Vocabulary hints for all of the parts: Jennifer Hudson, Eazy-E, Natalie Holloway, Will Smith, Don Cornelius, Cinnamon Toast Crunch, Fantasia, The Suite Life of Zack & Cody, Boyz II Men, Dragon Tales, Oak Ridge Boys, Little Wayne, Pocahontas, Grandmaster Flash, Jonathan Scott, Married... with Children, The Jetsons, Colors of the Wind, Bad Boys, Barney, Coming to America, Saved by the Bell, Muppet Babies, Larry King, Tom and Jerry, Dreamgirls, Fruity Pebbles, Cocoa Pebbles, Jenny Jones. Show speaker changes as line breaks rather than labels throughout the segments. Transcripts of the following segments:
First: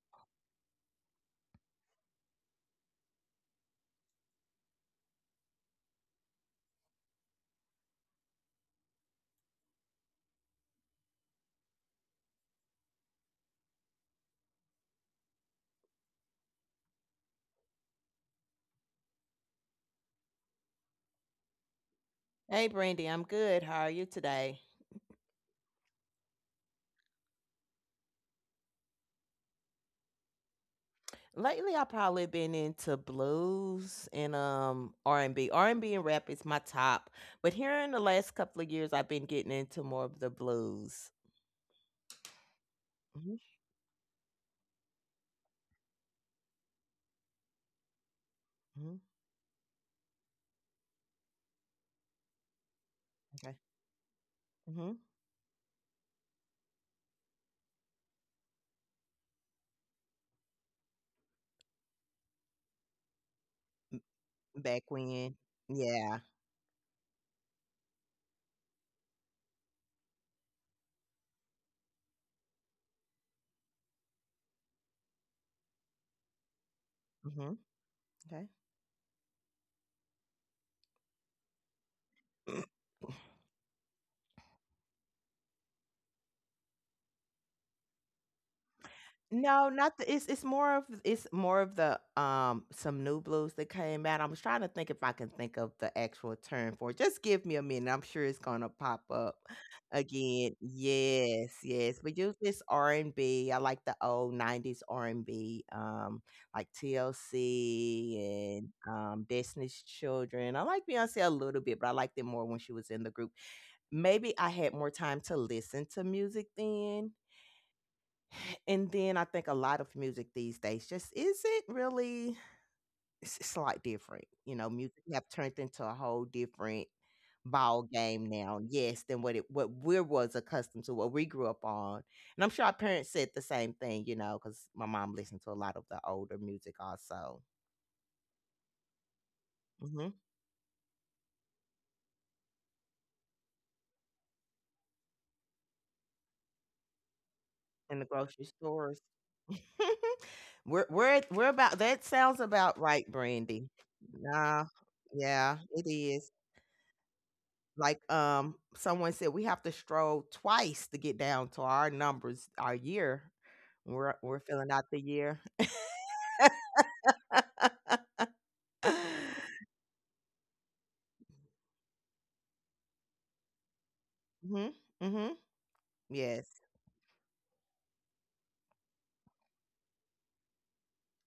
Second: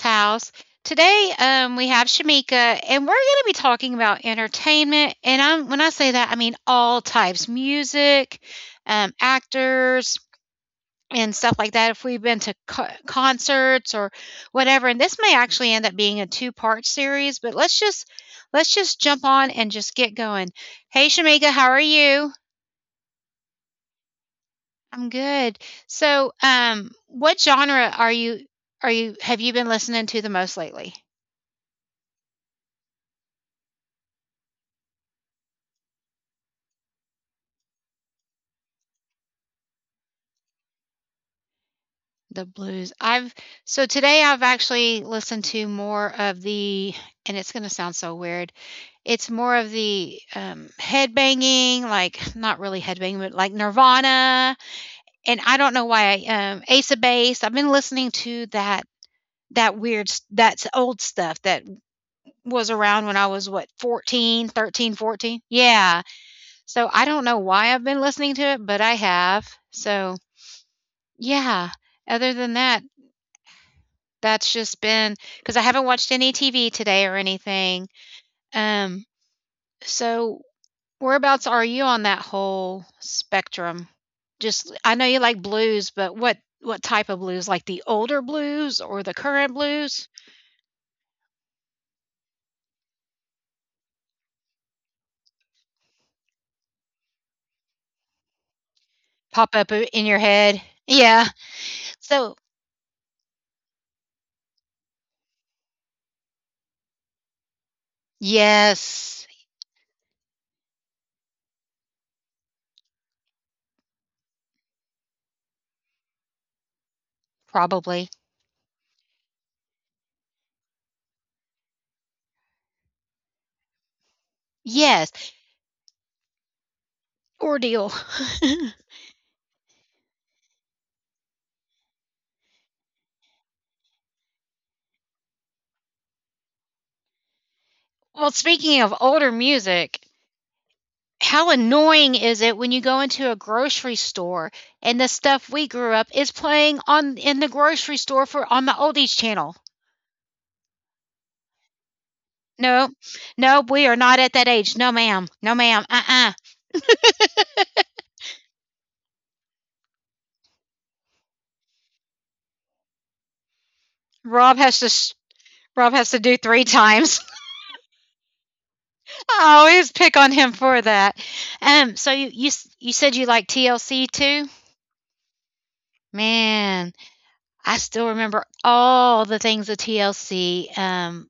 House. Today, we have Shamika, and we're going to be talking about entertainment. And when I say that, I mean all types music, actors, and stuff like that. If we've been to concerts or whatever, and this may actually end up being a two-part series, but let's just jump on and just get going. Hey, Shamika, how are you?
Hey, Brandy, I'm good. How are you today?
I'm good. So, what genre are you have you been listening to the most lately?
Lately, I've probably been into blues and R and B and rap is my top, but here in the last couple of years, I've been getting into more of the blues.
The blues. I've
Hmm
so today I've actually listened to more of the and it's going to sound so weird.
hmm
It's more of the headbanging, like not really headbanging, but like
Okay.
Nirvana.
hmm
And I don't know why Ace of Base. I've been listening to that. That's old stuff that was around when I was what
Back when,
14. Yeah.
yeah.
So, I don't know why I've been listening to it, but I have. So, yeah, other than that, that's just been because I haven't watched any TV today or
hmm
anything.
Okay.
Um, so whereabouts are you on that whole spectrum? Just I know you like blues, but what type of blues? Like the older blues or the current
No, not
blues?
the it's more of the, some new blues that came out. I was trying to think if I can think of the actual term for it. Just give me a minute, I'm sure it's gonna pop up
Pop up I in your
again.
head. Yeah.
Yes, yes, but usually
So
this r and B. I like the old 90s R&B, like TLC and,
yes,
Destiny's Children. I like Beyoncé a little bit, but I liked it more when she was in the group. Maybe I had more time to listen to music then.
probably.
And then I think a lot of music these days just isn't really it's a lot different. You know, music
Yes,
have turned into a whole different ball
ordeal.
game now, yes, than what it what we was accustomed to, what we grew up on. And I'm sure our parents said the same thing, because my mom listened to a lot of the older music also.
Well, speaking of older music,
Hmm
how annoying is it when you go into a grocery store and the stuff we grew up is playing on in the grocery
In the
store
grocery
for on the
stores.
oldies channel?
We're about that sounds about
No,
right,
no,
Brandy.
we are not at that
Nah,
age. No, ma'am. No,
yeah,
ma'am.
it is. Like, someone said we have to stroll twice to get down to our numbers, our year. We're
Rob
filling
has
out
to.
the year.
Rob has to do three times. I always pick on him for that. So you said you like TLC too?
mhm. Mhm. Yes.
Man, I still remember all the things of TLC.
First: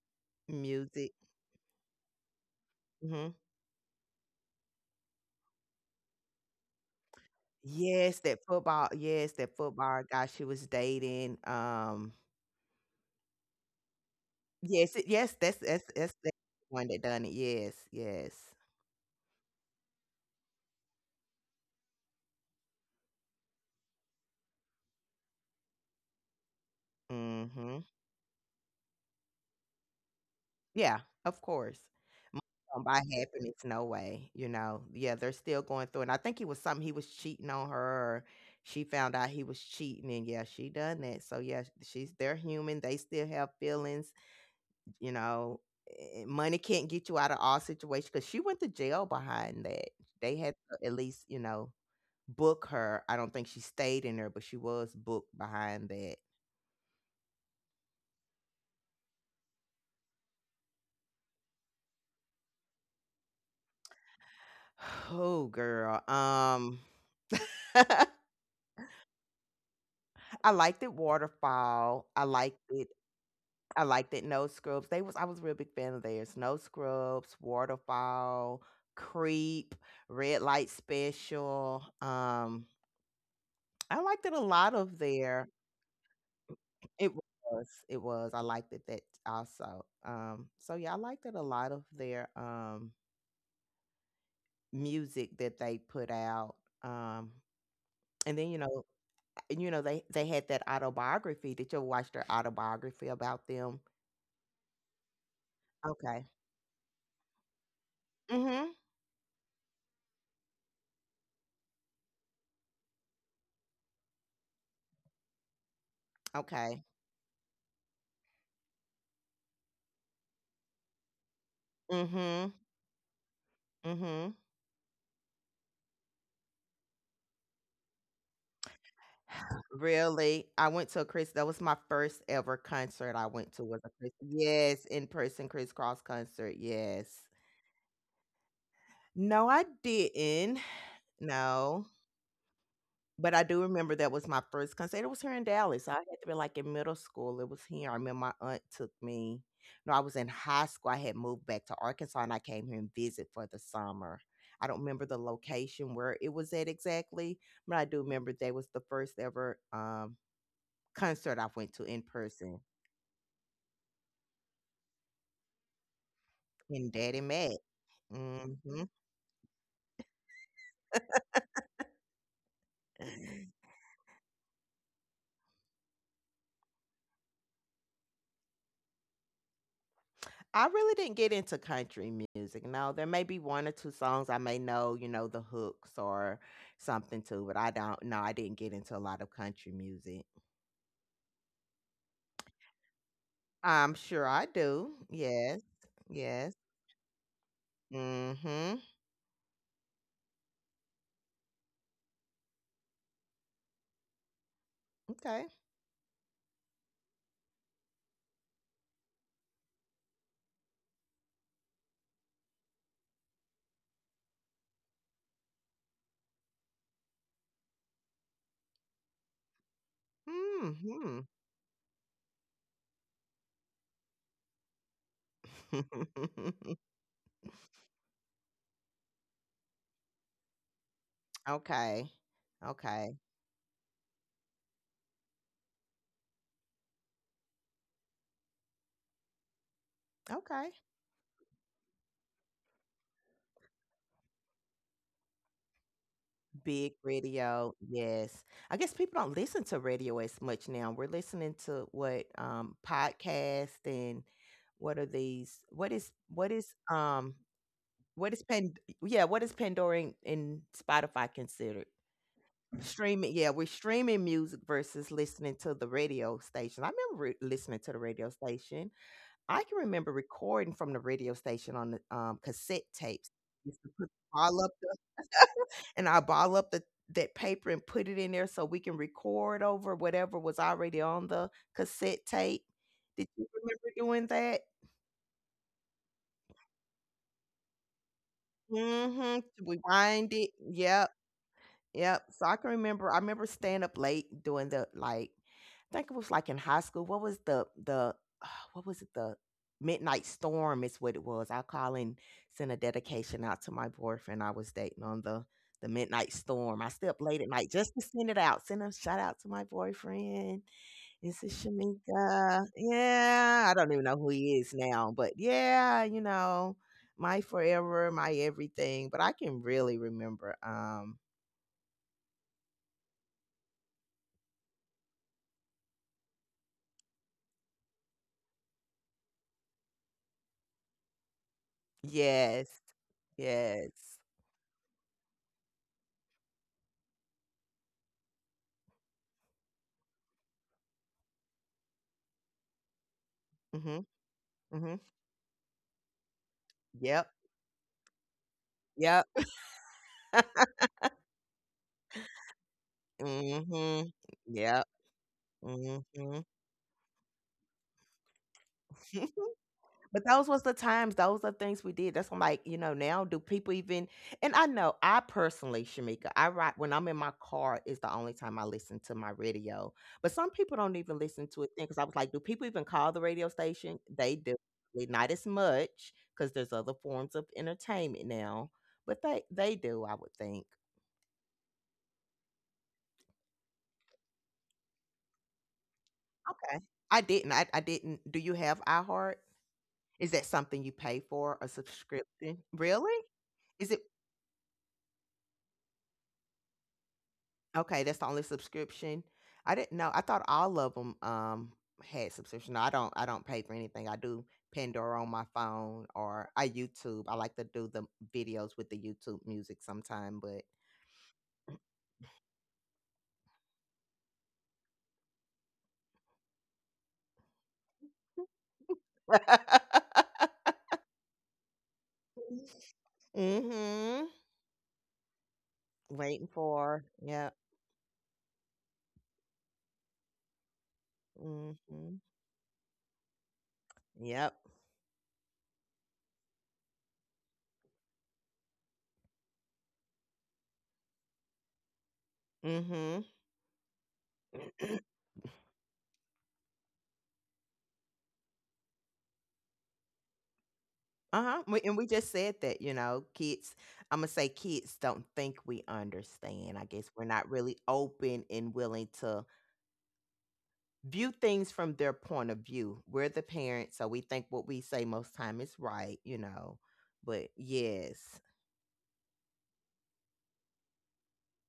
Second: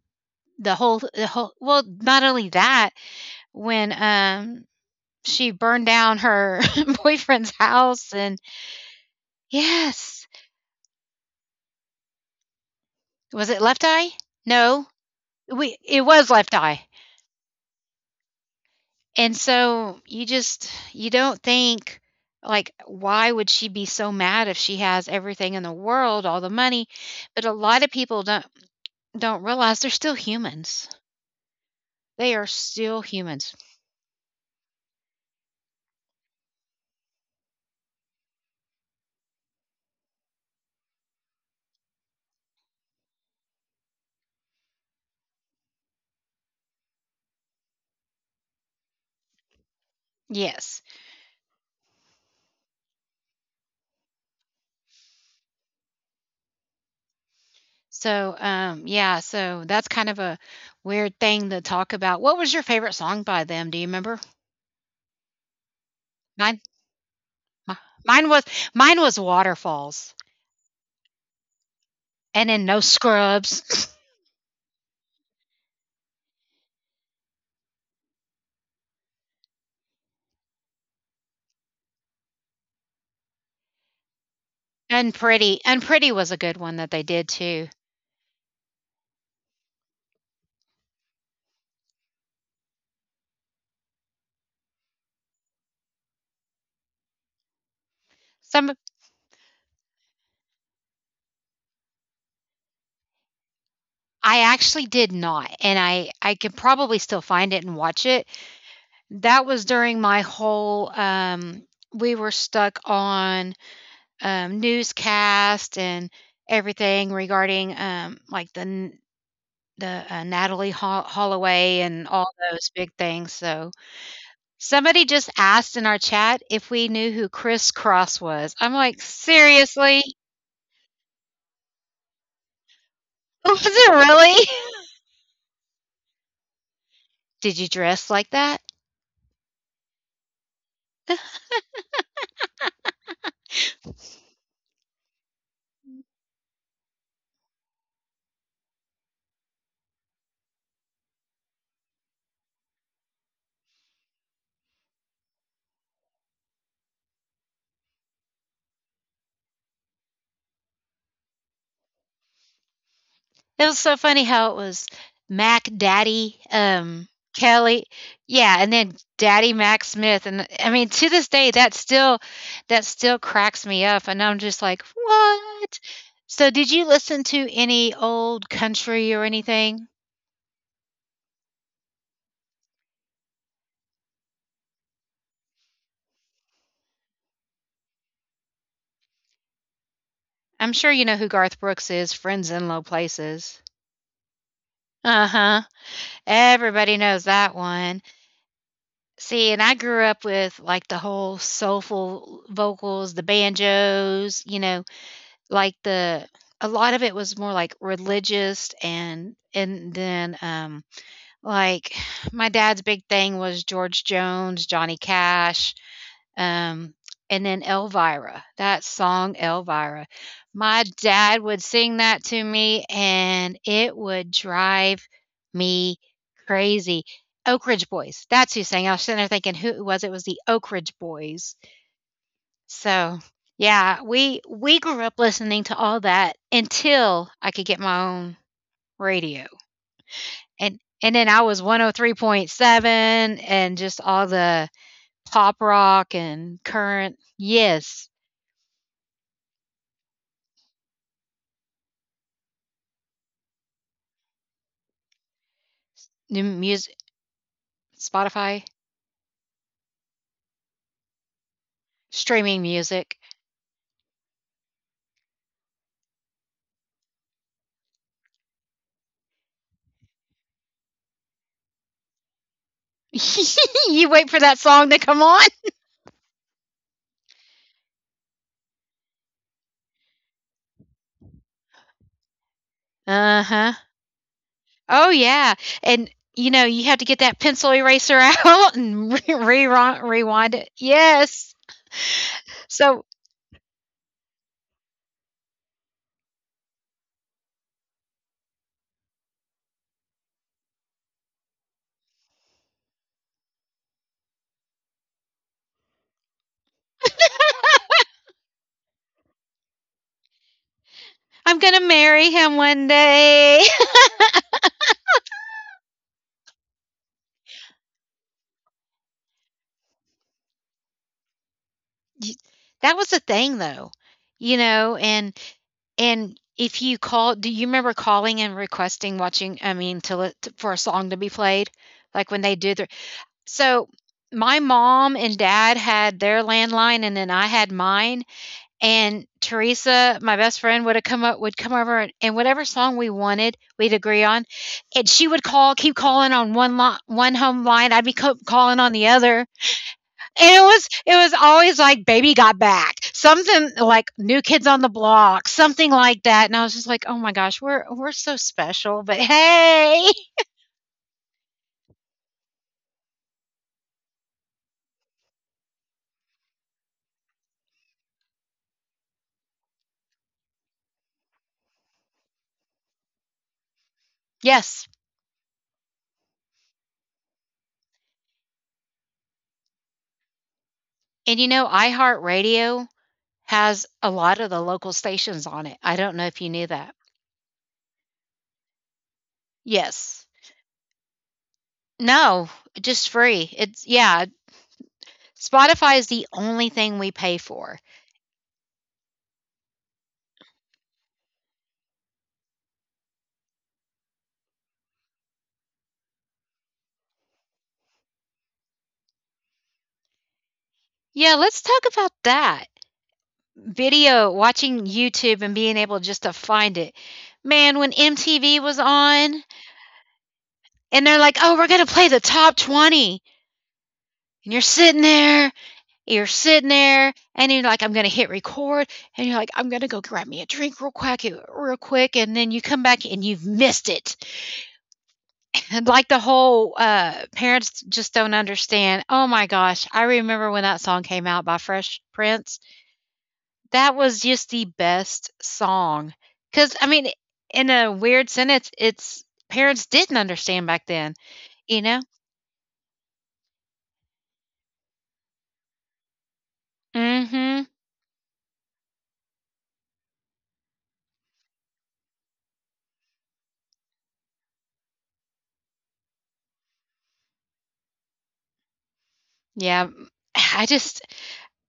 The whole
Music.
the whole well, not only that,
Mhm.
when she burned down her boyfriend's house,
Yes,
and
that football. Yes, that football
yes,
guy she was dating.
was it left eye? No,
Yes. Yes. That's
we
that's
it
that's
was
that's
left
the
eye.
one that done it. Yes. Yes.
And so you just you don't think, like, why would she be so mad if she has everything in the world, all the money, but a lot
Mhm.
of people don't realize they're still humans,
Yeah, of course.
they
Money
are
don't
still
buy
humans.
happiness, no way, you know? Yeah, they're still going through and I think it was something he was cheating on her or she found out he was cheating and yeah, she done that. So yeah, she's they're human, they still have feelings, you know. Money can't get you out of all situations because she went to jail behind that. They had
Yes.
to at least, book her. I don't think she stayed in there, but she was booked behind that.
So, yeah, so that's kind of a weird thing to talk about. What was your favorite song by them? Do you remember?
Oh girl.
mine Mi Mine was mine was waterfalls,
I liked it waterfall. I
and
liked
then no
it. I
scrubs.
liked it. No scrubs. They was. I was a real big fan of theirs. No scrubs. Waterfall. Creep. Red light special. I liked it a lot of
And
their.
Pretty was a good one that they
It
did too.
was. It was. I liked it that also. So yeah, I liked it a lot of their music that they put out. Um, and then
Some
you know they had that autobiography. Did you ever watch their autobiography about them?
I actually did not, and I
Okay.
I could probably still find it and watch it. That was during my whole, we were stuck on, newscast and
Okay.
everything regarding, like, the, Natalie Hol Holloway
mm
and all
Mhm.
those big things, so
mm Mhm.
somebody just asked in our chat if we knew who Criss Cross was. I'm like, seriously?
Really, I went to a Chris. That was my first ever concert I went
Was
to was
it
a Chris.
really?
Yes, in person crisscross concert. Yes.
Did you dress like that?
No, I didn't. No, but I do remember that was my first concert. It was here in Dallas. I had to be like in middle school. It was here. I remember my aunt took me. No, I was in high school. I had moved back to Arkansas and I came here and visit for the summer. I don't remember the location where it was at exactly, but I do remember that was the first ever concert I went to in person
It was so funny how it was Mac Daddy,
in Daddy Mac.
Kelly, yeah, and
Mhm.
then Daddy Mac Smith. And I mean, to this day, that still cracks me up. And I'm just like, what? So did you listen to any old country or anything?
I really didn't get into country music. No, there may be one or two songs I may know, the hooks or something too, but I don't. No, I didn't get into a lot of country music.
I'm sure you know who Garth Brooks is, Friends in Low Places.
I'm sure I do. Yes.
Uh-huh.
Yes.
Everybody knows that one.
Mm-hmm.
See, and I grew up with like the whole soulful vocals, the banjos, you know,
Okay.
like the a lot of it was more like religious, and then like my dad's big thing was George Jones, Johnny Cash, um, and then Elvira, that song Elvira. My
Mm-hmm.
dad would sing that to me and it would drive me crazy. Oak Ridge Boys, that's who sang. I was sitting there thinking who it was. It was the Oak Ridge Boys.
Okay. Okay.
So yeah, we grew up listening to all that until I could get my own radio.
Okay.
And then I was 103.7 and just all the pop rock and
Big
current.
radio,
Yes.
yes. I guess people don't listen to radio as much now. We're listening to what podcast and what are these? What is
New
what is
music.
what is
Spotify,
Pan yeah, what is Pandora and Spotify considered?
streaming music.
Streaming, yeah, we're streaming music versus listening to the radio station. I remember listening to the radio station. I can remember recording from the radio station on the cassette tapes. Used to
You
put
wait for that
ball up
song
the
to come on?
and I ball up the that paper and put it in there so we can record over whatever was already on the cassette tape. Did you
Uh-huh.
remember doing that?
Oh yeah. And you know, you have to get that pencil eraser out and
Mm-hmm. Rewind it.
rewind it.
Yep.
Yes.
Yep. So I can remember
So,
I remember staying up late doing the like I think it was like in high school. What was the what was it? The midnight storm is what it was. I call and send a dedication out to my boyfriend I was dating on the midnight storm. I stay up late at night just to send it out. Send a shout out to my boyfriend. This is
I'm going to marry him
Shamika.
one
Yeah.
day.
I don't even know who he is now, but yeah, my forever, my everything. But I can really remember.
Y- that was the thing, though. You know, and if you call, do you remember calling and requesting watching I mean to, li- to for a song to be played? Like when they
Yes,
do the. So
yes.
my mom and dad had their landline, and then I had mine, and Teresa, my best friend, would have come up would come over, and whatever song we wanted, we'd
Mhm,
agree on.
mhm.
And she would call, keep calling on one line,
Yep,
one home line. I'd be calling on the
yep.
other. And it was always like baby got back. Something like
Mhm.
new kids on
Yep.
the block, something like
Mhm.
that. And I was just like, "Oh my gosh, we're so special." But hey.
But those was the times, those are things we did. That's why I'm like, now do people even and I know I personally, Shamika, I write when I'm in my car is the only time I listen to my radio. But some people don't even listen to it then because I was like, do people even call the radio station? They do.
Yes.
Not as much because there's other forms of entertainment now, but they do, I would think.
And you know, iHeartRadio has a lot of the local stations on it. I don't know if you knew
Okay.
that.
I didn't. I didn't. Do you have iHeart?
Yes.
Is that something you pay for a
No,
subscription?
just
Really?
free. It's
Is it
yeah, Spotify is the only thing we pay for.
okay? That's the only subscription. I didn't know. I thought all of them had subscription. No, I don't. I don't pay for anything. I do Pandora on my phone or I YouTube. I like to do the videos with the YouTube music sometime, but.
Yeah, let's talk about that. Video, watching YouTube and being able just to find it. Man, when MTV was on and they're like, "Oh, we're going to play the top twenty."
mm-hmm.
And you're
Waiting
sitting
for.
there and
Yep.
you're like, I'm going to hit record. And you're like, I'm going to go grab me a drink real quick, real
Mm-hmm.
quick. And then you come back and you've missed it.
Yep.
And like the whole parents just don't understand. Oh my gosh. I remember when that song came out by Fresh Prince.
Mm-hmm.
That was just the best song. Because, I mean, in a weird sentence, it's parents didn't understand back then,
Uh-huh. We,
you
and
know?
we just said that, kids, I'm gonna say kids don't think we understand. I guess
Mm
we're not
hmm.
really open and willing to view things from their point of view. We're the parents, so we think what we say most time is right. But yes.
Yeah. I just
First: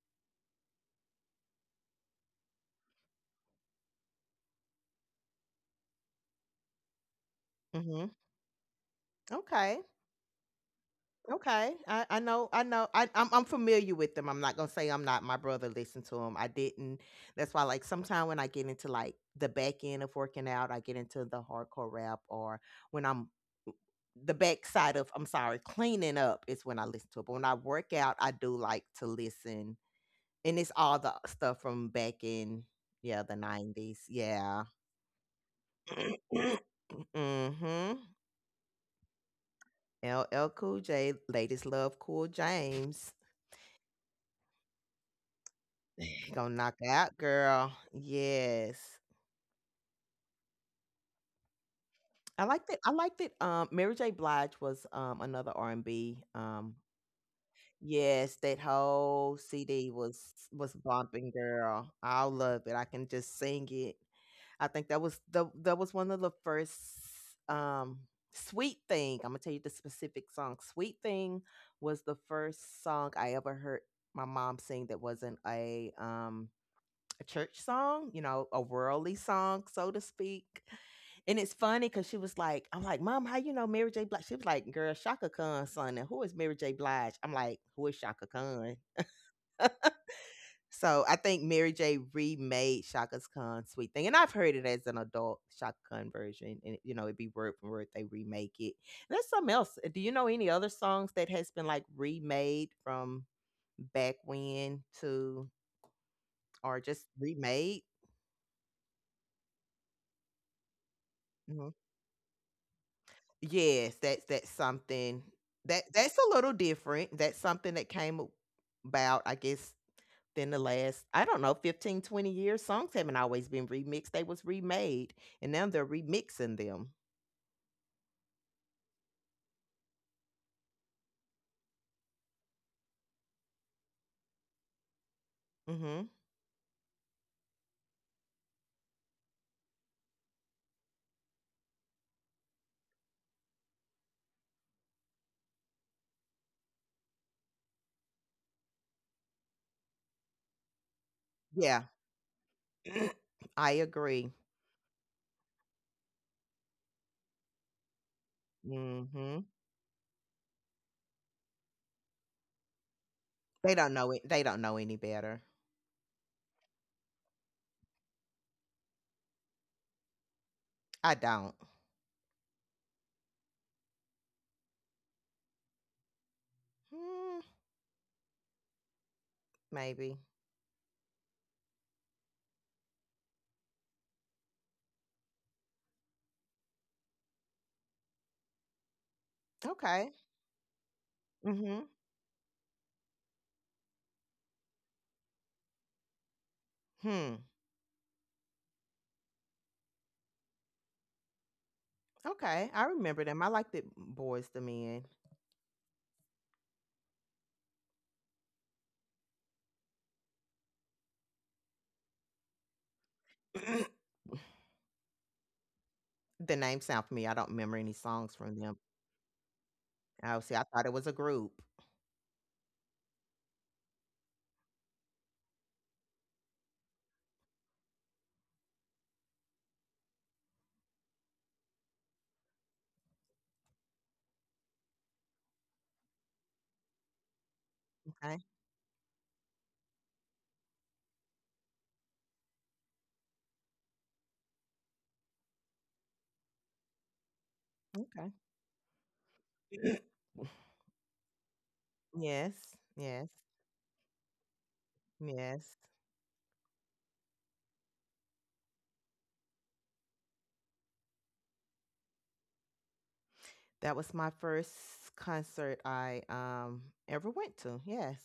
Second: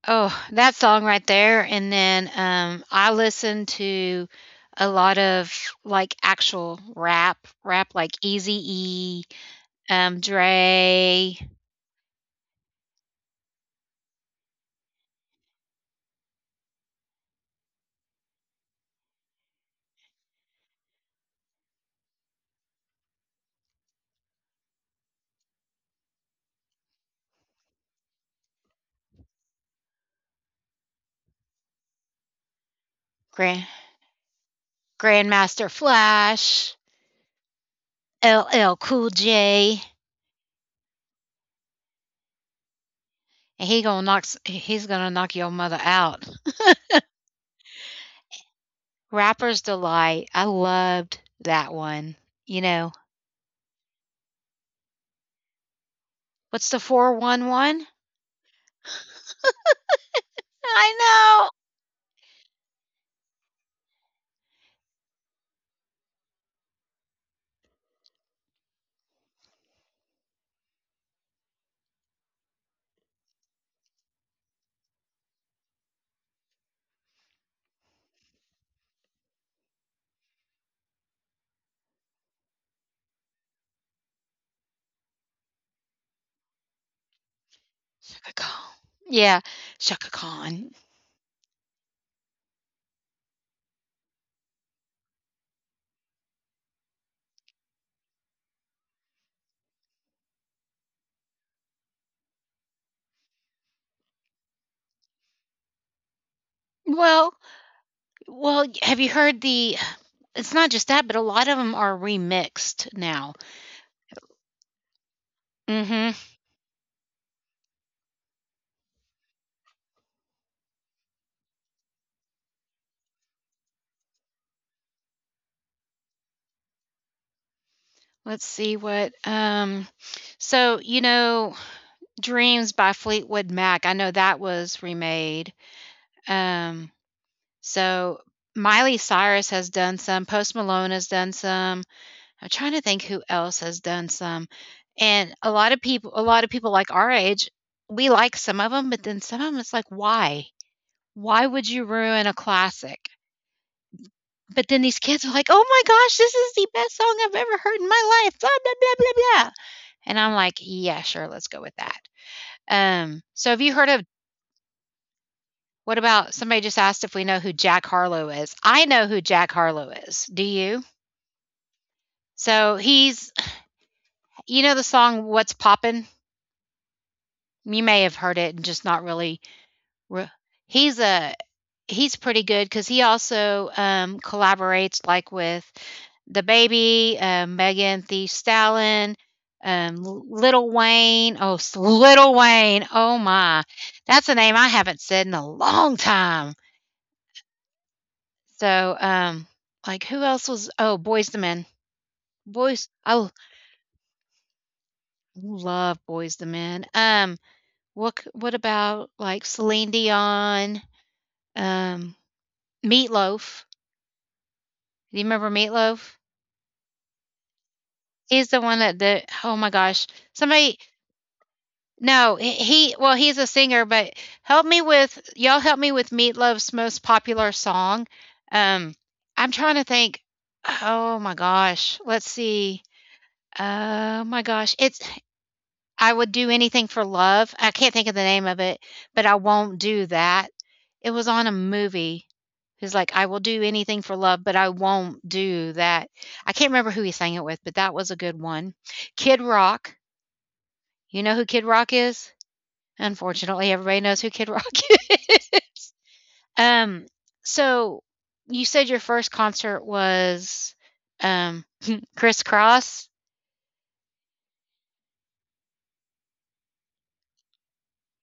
oh, that song right there, and then, I listen to a lot of, like, actual rap
Mm-hmm.
like Eazy-E,
Okay.
Dre,
Okay, I know, I know, I'm familiar with them. I'm not gonna say I'm not. My brother listened to them. I didn't. That's why, like, sometimes when I get into like the back end of working out, I get into the hardcore rap, or when I'm the back side of, I'm sorry, cleaning up is when I listen to it. But when I work out, I do like to listen, and it's all the stuff from back in, yeah, the
Grand
'90s, yeah.
Grandmaster Flash,
mm-hmm.
LL Cool J,
LL Cool J, ladies love Cool James.
and he's gonna knock your mother out.
Gonna knock it out, girl. Yes.
Rapper's Delight, I loved that one,
I
you
like that. I
know?
like that. Mary J. Blige was another R and B.
What's the 411?
Yes, that whole CD was
I
bumping,
know!
girl. I love it. I can just sing it. I think that was one of the first um Sweet Thing. I'm gonna tell you the specific song. Sweet Thing was the first song I ever heard my mom sing that wasn't a church song, a worldly song, so to speak. And it's funny because she was like, I'm like, Mom, how you know Mary J. Blige? She was like, Girl, Shaka Khan, son. And who is Mary J. Blige? I'm like, Who is Shaka
Chaka Khan.
Khan?
Yeah, Chaka Khan.
So I think Mary J. remade Shaka Khan's Sweet Thing. And I've heard it as an adult Shaka Khan version. And it'd be word for word, they remake it. And there's something else. Do you know any other songs that has been like remade from back when to, or just
Well
remade?
Well, have you heard the it's not just that, but a lot of
Mm-hmm.
them are remixed now.
Yes, that's something that
Mhm.
that's a little different. That's something that came about, I guess, in the last, I don't know, 15, 20 years. Songs haven't always been remixed. They was remade and now they're remixing them.
Let's see what, so, you know, Dreams by Fleetwood Mac, I know that was remade.
Hmm
Um, so Miley Cyrus has done some, Post Malone has done some. I'm trying to think who else has done some, and a lot of people like our age, we like some of them, but then some of them, it's like, "Why? Why would
Yeah.
you ruin a classic?"
I agree.
But then these kids were like, "Oh my gosh, this is the best song I've ever heard in my life." Blah, blah, blah, blah,
Hmm
blah. And I'm like, "Yeah, sure, let's go with that." So have
They
you heard
don't
of
know it. They don't know any better.
what about somebody just asked if we know who Jack Harlow is? I know who Jack Harlow is. Do you?
I don't.
So he's you know the song What's Poppin'?
Hmm,
You may have heard it and just not really
maybe.
re- he's a he's pretty good because he also collaborates like with the baby, Megan Thee Stallion,
Okay.
Little Wayne.
hmm
Little Wayne. Oh my, that's a name I haven't said in a long time.
Hmm.
So, like who else was? Oh, Boys the Men.
Okay. I
Boys. I
remember
l-
them. I like the boys to men.
love Boys the Men. What about like Celine Dion? Um, Meatloaf. Do you remember Meatloaf?
The name sound familiar, I don't remember any songs
He's
from
the
them.
one that the oh my gosh.
Oh, see, I
Somebody,
thought it was a group.
no, well he's a singer, but help me with y'all help me with Meatloaf's most popular song. Um I'm trying to think. Oh my gosh. Let's see. Oh my gosh. It's I would do anything for love. I can't think of the
Okay,
name of it, but I won't do that. It was on a movie. He's like, I will do anything for love, but I won't do that. I can't remember who he sang it with, but that was a
okay.
good one. Kid Rock. You know who Kid Rock is?
Yes, yes,
Unfortunately, everybody knows who Kid Rock is.
yes.
Um, so you said your first concert was um Criss Cross.
That was my first concert I, ever went to, yes.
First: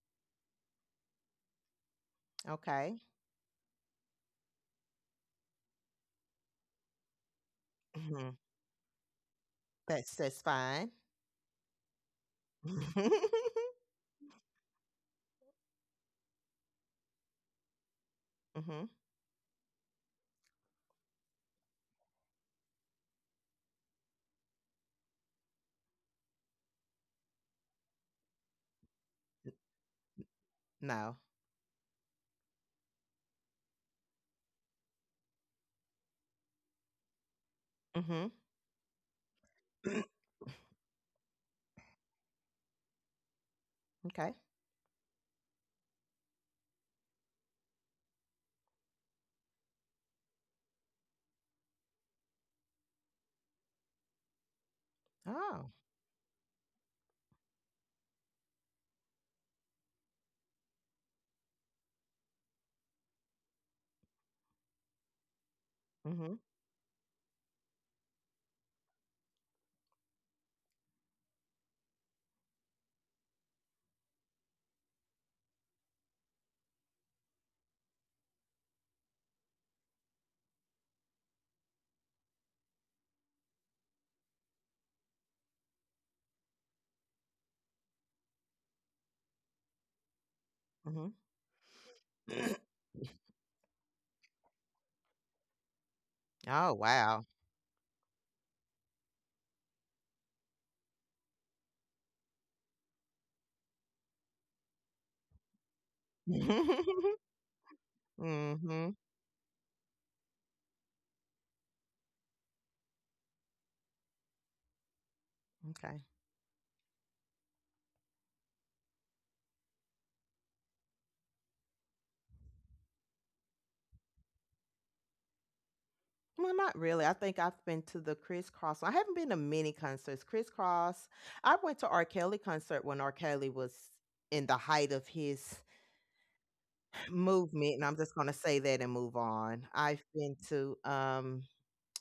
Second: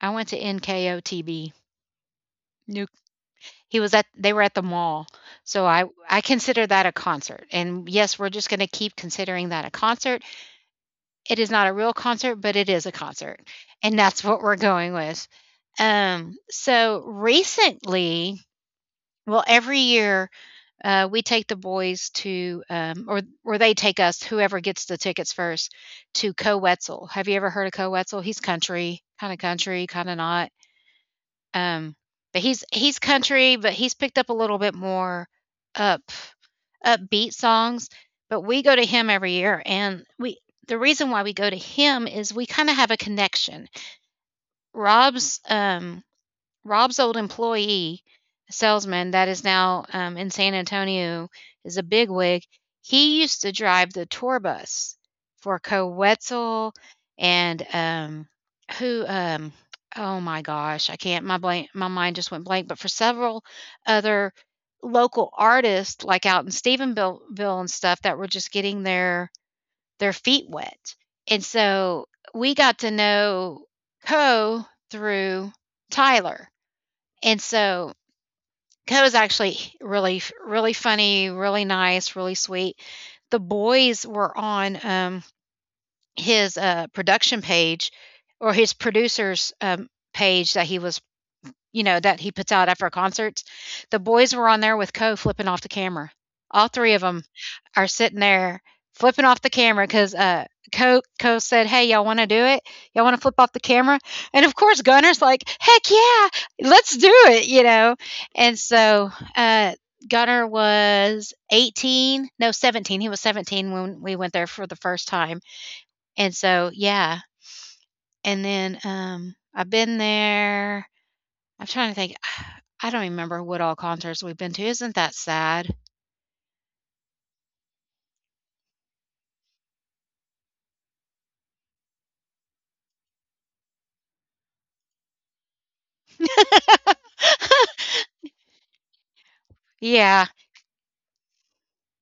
I went to NKOTB. Nuke.
Okay.
He was at they were at the mall. So I consider that a concert. And yes, we're
Mhm.
just going to keep considering that a
That's
concert.
that's fine.
It is not a real concert, but it is a concert.
Mhm.
And that's what we're going with. So recently, well every year we take the boys to, or they take us, whoever gets the tickets first, to Co Wetzel. Have you ever heard of Co Wetzel? He's country, kind of not.
No.
Um, but he's country, but he's picked up a little bit more up upbeat songs.
Mhm.
But we go to him every year, and we the reason why we go to him is we kind of have a connection.
Okay.
Rob's um, Rob's old employee, a salesman that is now in San Antonio, is a bigwig. He used to drive the tour bus for
Oh.
Coetzel and who? Oh my gosh, I can't. My mind just went blank. But for several other local artists, like
Mhm.
out in Stephenville and stuff, that were just getting their feet wet, and so we got to know Co through Tyler, and so Ko was actually really, really funny, really nice, really sweet. The boys were on his production page or his producer's page that he was,
Mhm.
you know, that he puts out after concerts. The boys were on there with Ko flipping off the camera. All
Oh,
three of them
wow.
are sitting there flipping off the camera because Co said, "Hey, y'all want to do it? Y'all want to flip off the camera?" And of course, Gunner's like, "Heck yeah, let's do it!" You know. And
Mhm.
so uh, Gunner was 18, no 17. He was 17 when we went there for the first time.
Okay.
And so yeah, and then I've been there. I'm trying to think. I don't even remember what all concerts we've been to. Isn't that sad?
Well, not really. I think I've been to the Criss Cross. I haven't been to many concerts. Criss Cross. I went to R. Kelly concert when R. Kelly was in the height of his movement, and I'm just gonna say that and move on. I've
yeah.
been to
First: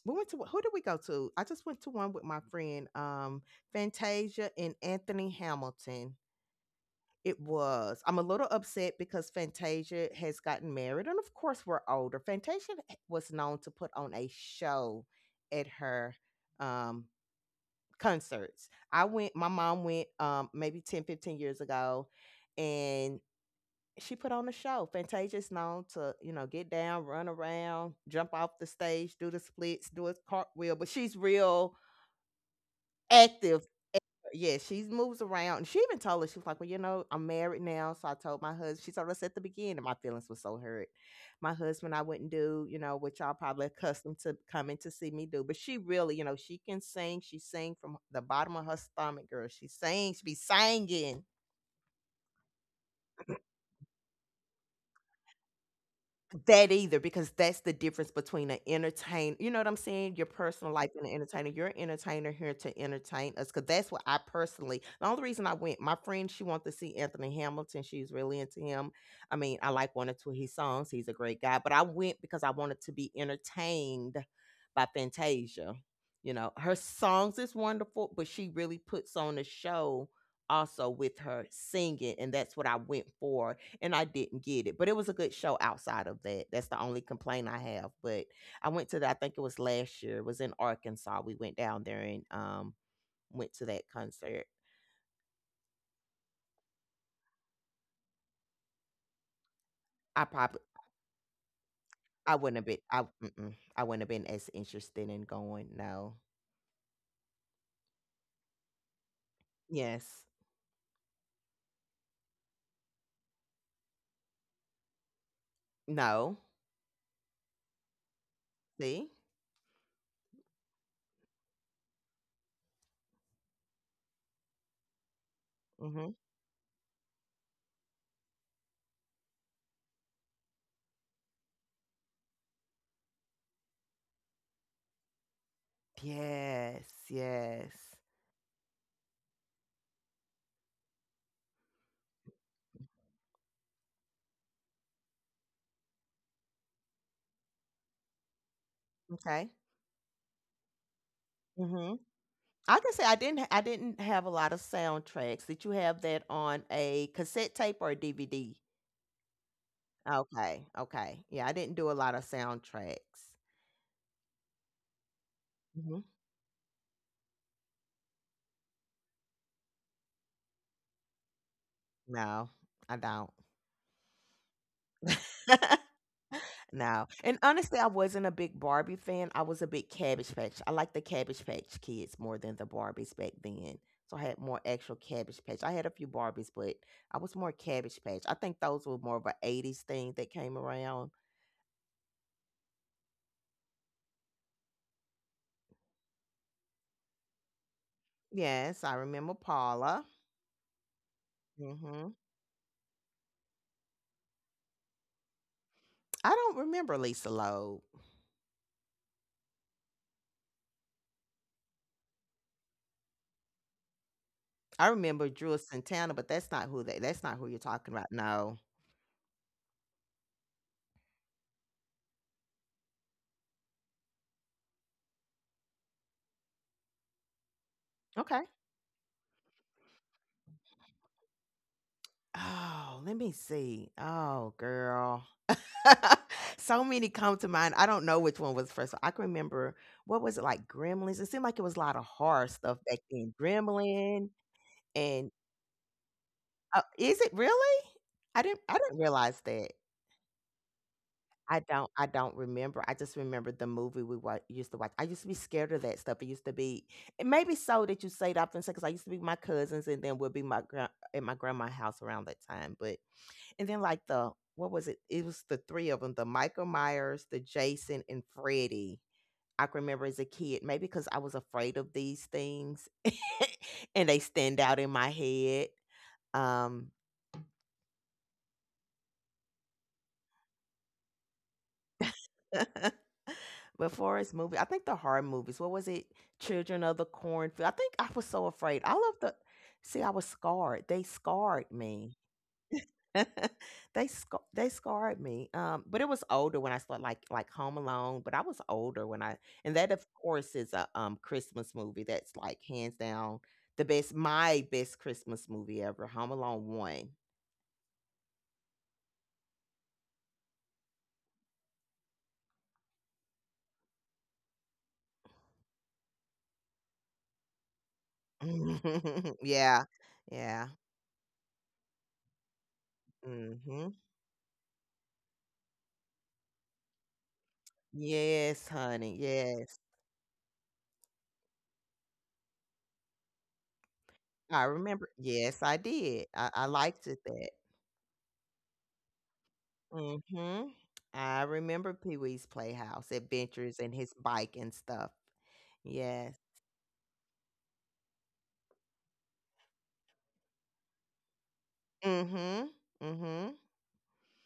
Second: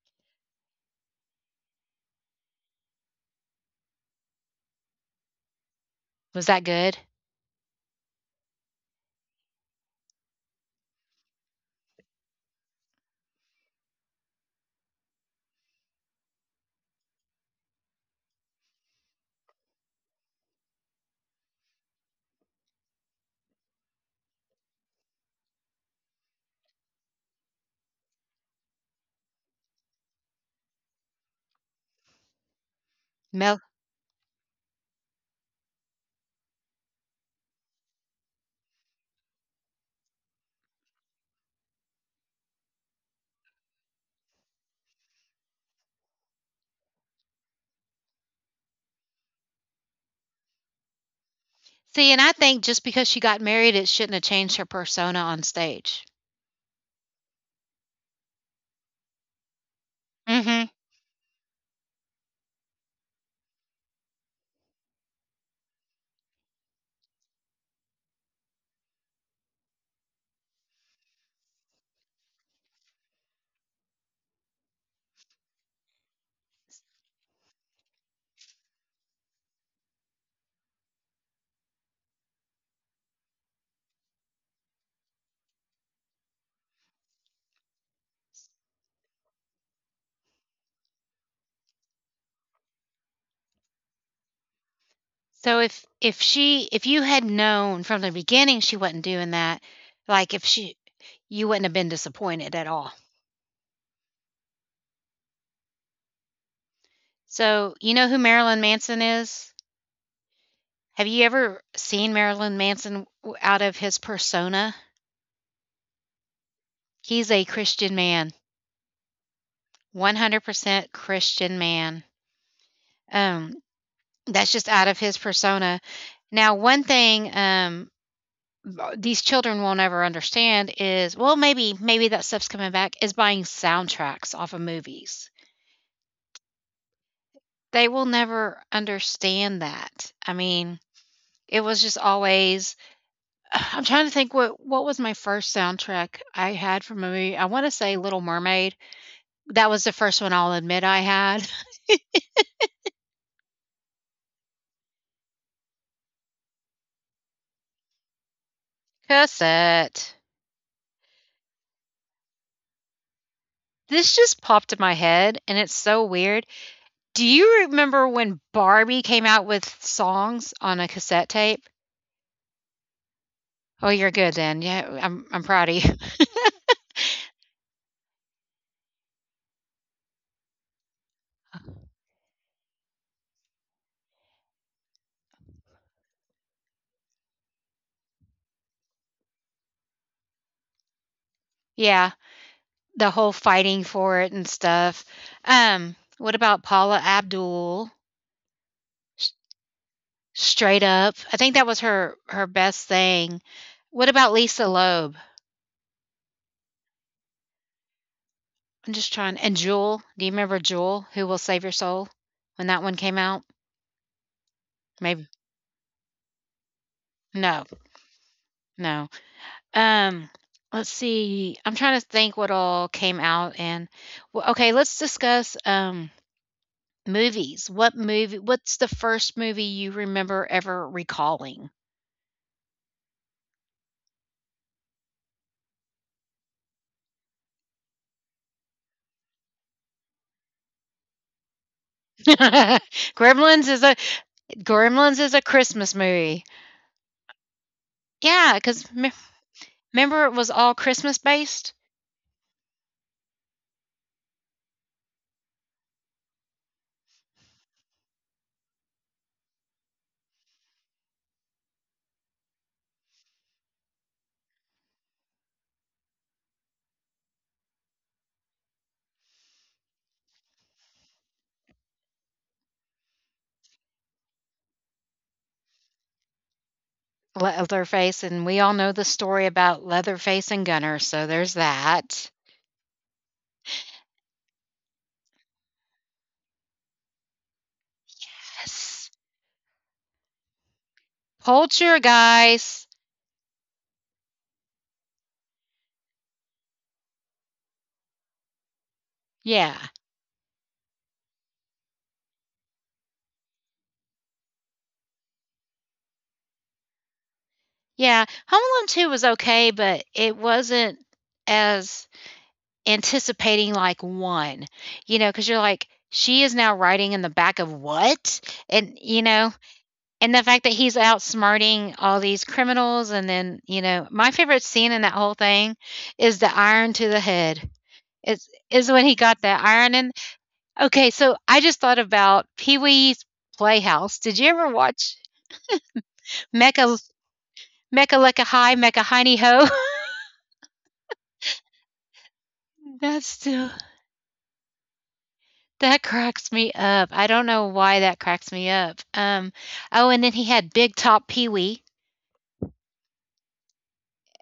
we went to who did we go to? I just went to one with my friend Fantasia and Anthony Hamilton.
Was that good?
It was. I'm a little upset because Fantasia has gotten married, and of course, we're older. Fantasia was known to put on a show at her um, concerts. I went, my mom went maybe 10, 15 years ago, and she put on a show. Fantasia's known to, you know, get down, run around, jump off the stage, do the splits, do a cartwheel, but she's real
Mel,
active, yeah, she's moves around. And she even told us, she was like, well, you know, I'm married now. So I told my husband, she told us at the beginning, my feelings were so hurt. My husband, I wouldn't do, you know, which y'all probably accustomed to coming to see me do. But she really, you know, she can sing. She sing from the bottom of her stomach, girl. She sings, she be singing.
see, and I think just because she got married, it shouldn't have changed her persona on stage.
That either, because that's the difference between an entertainer. You know what I'm saying? Your
Mhm.
personal life and an entertainer. You're an entertainer here to entertain us, because that's what I personally the only reason I went, my friend, she wanted to see Anthony Hamilton. She's really into him. I mean, I like one or two of his songs. He's a great guy. But I went because I wanted to be entertained by Fantasia. You know, her songs is wonderful, but she really puts on a show also with her singing, and that's what I went for and I didn't get it. But it was a good show outside of that. That's the only complaint I have. But I went to that, I think it was last year. It was in Arkansas. We went down there and went to that concert.
So if she, if you had known from the beginning she wasn't doing that,
I
like, if
probably
she you wouldn't have been
I
disappointed
wouldn't have
at
been
all.
I mm-mm, I wouldn't have been as interested in going. No.
So, you know who Marilyn Manson is?
Yes.
Have you ever seen Marilyn Manson w out of his persona?
No.
He's a Christian man,
See?
100% Christian man. Um, that's just out of his persona.
Mhm.
Now, one thing, these children won't ever understand is well maybe that stuff's coming back is buying soundtracks off of movies.
Yes. Yes.
They will never understand that. I mean, it was just always I'm trying to think what was my first soundtrack I had from a movie. I want to say Little Mermaid.
Okay.
That was the first one I'll admit I had.
Mm-hmm. I can say I didn't have a lot of soundtracks. Did you have that on a cassette tape or a DVD?
cassette.
Okay, okay. Yeah, I didn't do a lot of soundtracks.
This just popped in my head and it's
Mhm.
so weird. Do you remember when Barbie came out with songs on a cassette tape?
No, I don't.
Oh, you're good then. Yeah, I'm proud of you.
no. And honestly, I wasn't a big Barbie fan. I was a big Cabbage Patch. I liked the Cabbage Patch kids more than the Barbies back then. So I had more actual Cabbage Patch. I had a few Barbies, but I was more Cabbage Patch. I think those were more of an 80s thing that came around.
Yeah, the whole fighting for it and stuff. What about Paula Abdul?
Yes, I remember
S-
Paula.
Straight up, I think that was
Hmm.
her best thing. What about Lisa Loeb?
I don't remember Lisa Loeb.
I'm just trying. And Jewel, do you remember Jewel? Who will save your soul? When that one came out,
I remember
maybe
Drew Santana, but that's not who they, that's not who you're
no,
talking about. No.
no. Um, let's see. I'm trying to think what all came out, and well, okay. Let's discuss. Um, movies.
Okay.
What's the first movie you remember ever recalling?
Oh, let me see. Oh, girl. So many come to mind. I don't know which one was first. I can remember, what was it, like, Gremlins? It seemed like it was a lot of horror stuff back then.
Gremlins is a
Gremlin and
Christmas movie.
is it really?
Yeah,
I
because
didn't
remember
realize that.
it was all Christmas based?
I don't remember. I just remember the movie we wa used to watch. I used to be scared of that stuff. It used to be and maybe so that you say it often because I used to be with my cousins and then we'll be my gran at my grandma's house around that time, but and then like the what was it? It was the three of them: the Michael Myers, the Jason, and Freddy. I can remember as a kid, maybe because I was afraid of these things, and they stand out in my head. Um,
Leatherface, and we all know the story about Leatherface and Gunner, so there's that.
but for his movie, I think the horror movies. What was it? Children of the Cornfield. I think I was so afraid. I
Yes.
love the. See, I was scarred. They scarred me.
Poltergeist.
they sc they scarred me. But it was older when I saw like Home Alone. But I was older when I and that
Yeah,
of course is a Christmas movie that's like hands down the best my best Christmas movie ever. Home Alone one.
yeah. Home Alone 2 was okay, but it wasn't as anticipating, like, 1, you know, because 'cause you're like, "She is now riding in the back of what?" And, you know,
yeah,
and the fact
yeah.
that he's outsmarting all these criminals and then, you
Hmm.
know, my favorite scene in that whole thing is the iron to the head. It's
Yes,
is when
honey.
he got that
Yes,
iron in okay, so I just thought about Pee-wee's Playhouse. Did you
I
ever
remember.
watch
Yes, I did. I
Mecha
liked it that.
Mecha Lecca high Mecha Hiney Ho?
Hmm. I remember Pee Wee's Playhouse
That's still
adventures and his bike and stuff.
That
Yes.
cracks me up. I don't know why that cracks me up. Oh, and then he had Big Top Pee Wee
Mhm. Mhm.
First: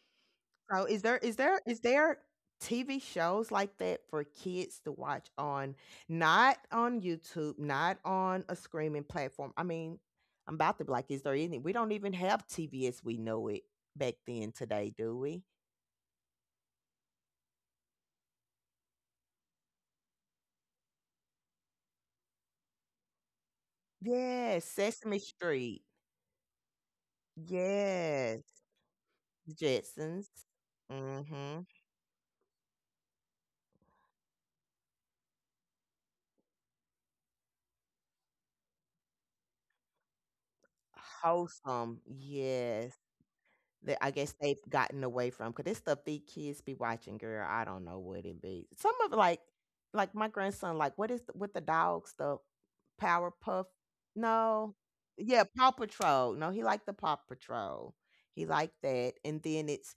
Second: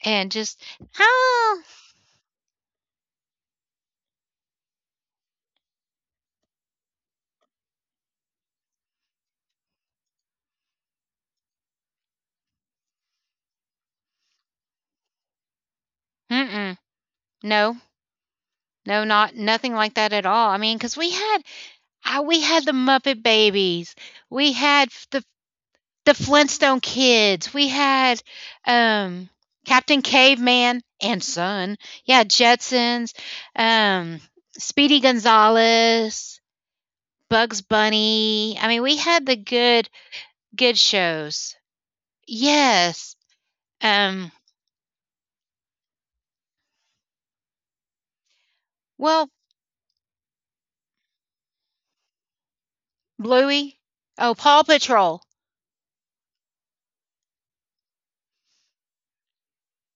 and just,
So is there is there
oh,
is there TV shows like that for kids to watch on not on YouTube, not on a streaming platform? I mean, I'm about to be like, is there any? We don't even have TV as we know it back then today, do we?
mm-mm, no, no, not nothing like that at all. I mean, because we had, ah, we had the Muppet Babies, we
Yes,
had
Sesame
the
Street.
the Flintstone Kids, we had
Yes,
um, Captain
Jetsons.
Caveman and
Mhm.
Son, yeah, Jetsons, um, Speedy Gonzales, Bugs Bunny. I mean, we had the good good shows.
Wholesome. Yes.
Yes.
That I
Um,
guess they've gotten away from because this stuff these kids be watching, girl, I don't know what it be. Some of
well,
like my grandson, like, what is the with the dog stuff? Powerpuff,
Bluey. Oh, Paw
no.
Patrol.
Yeah, Paw Patrol. No, he liked the Paw Patrol. He liked that, and then it's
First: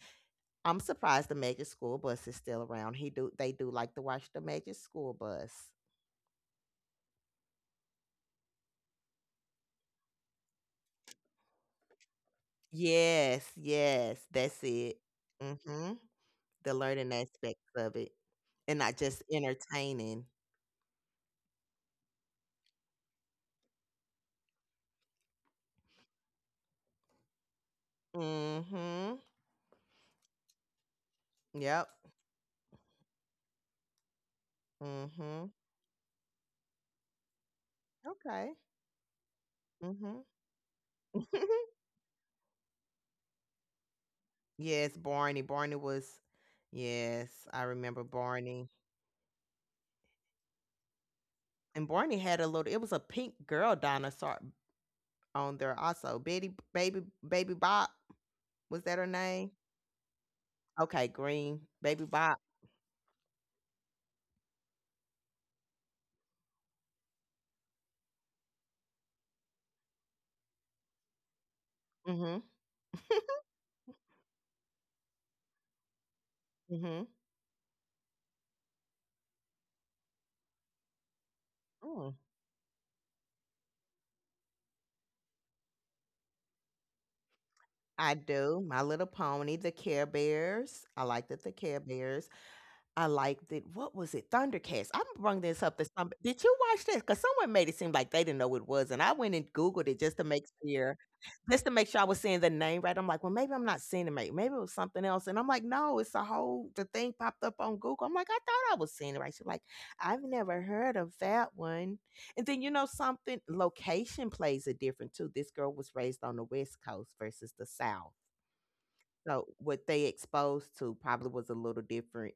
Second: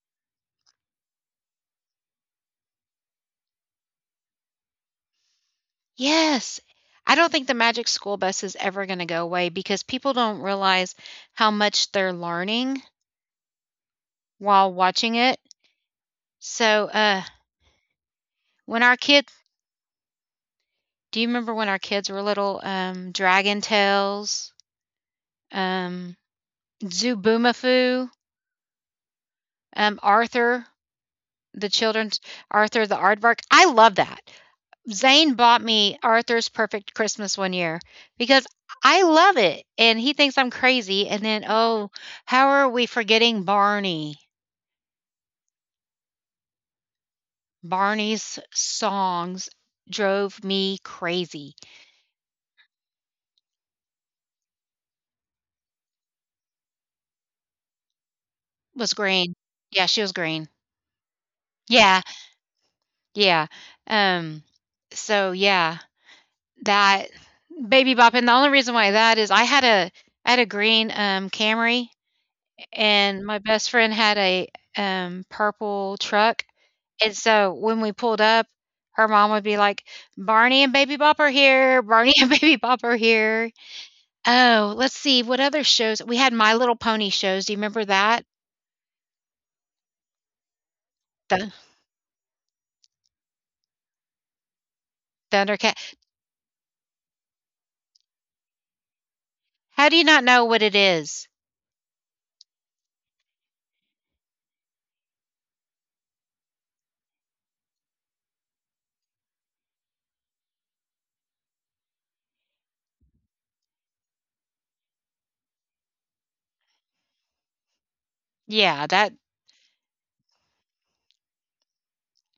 I'm surprised the Magic School Bus is still around. He do they do like to watch the Magic School Bus.
Yes. I don't think the Magic School Bus is ever going to go away because people don't realize how much they're learning
Yes, yes, that's
while
it.
watching it.
Mhm. The
So,
learning
uh,
aspects of it, and
when our
not just
kids,
entertaining.
do you remember when our kids were little, Dragon Tales, um, Zooboomafu,
Mhm.
Arthur, the
Yep.
children's Arthur the Aardvark? I love that. Zane
Mhm.
bought me Arthur's Perfect Christmas one year because
Okay.
I love it and he
Mhm.
thinks I'm crazy. And then, oh, how are we forgetting Barney?
yes, Barney. Barney was. Yes, I remember
Barney's
Barney.
songs drove me crazy.
And Barney had a little. It was a pink girl dinosaur on there also. Betty, baby, baby Bob. Was
Was
that her
green.
name?
Yeah, she was green.
Okay, green
Yeah,
baby Bob.
yeah. Um, so yeah, that Baby Bop, and the only reason why that is I had a green Camry,
Mhm.
and my best friend had a purple truck.
Mhm.
And so when we pulled up, her mom would be like, Barney and Baby Bop are here. Barney and Baby Bop are here. Oh, let's see what other shows. We had My Little Pony shows. Do you remember
I
that?
do. My Little Pony, the Care Bears. I liked it,
The
the Care Bears. I liked it. What was it? Thundercats. I brung this up to
Thundercat.
some. Did you watch this? Because someone made it seem like they didn't know what it was, and I went and
How
googled
do
it
you
just
not
to
know
make
what it
sure,
is?
just to make sure I was saying the name right. I'm like, well, maybe I'm not seeing it. Maybe it was something else. And I'm like, no, it's a whole. The thing popped up on Google. I'm like, I thought I was seeing it right. She's like, I've never heard of that one. And then you know something, location plays a different too. This girl was raised on the West Coast versus the South.
Yeah, that.
So what they exposed to probably was a little different.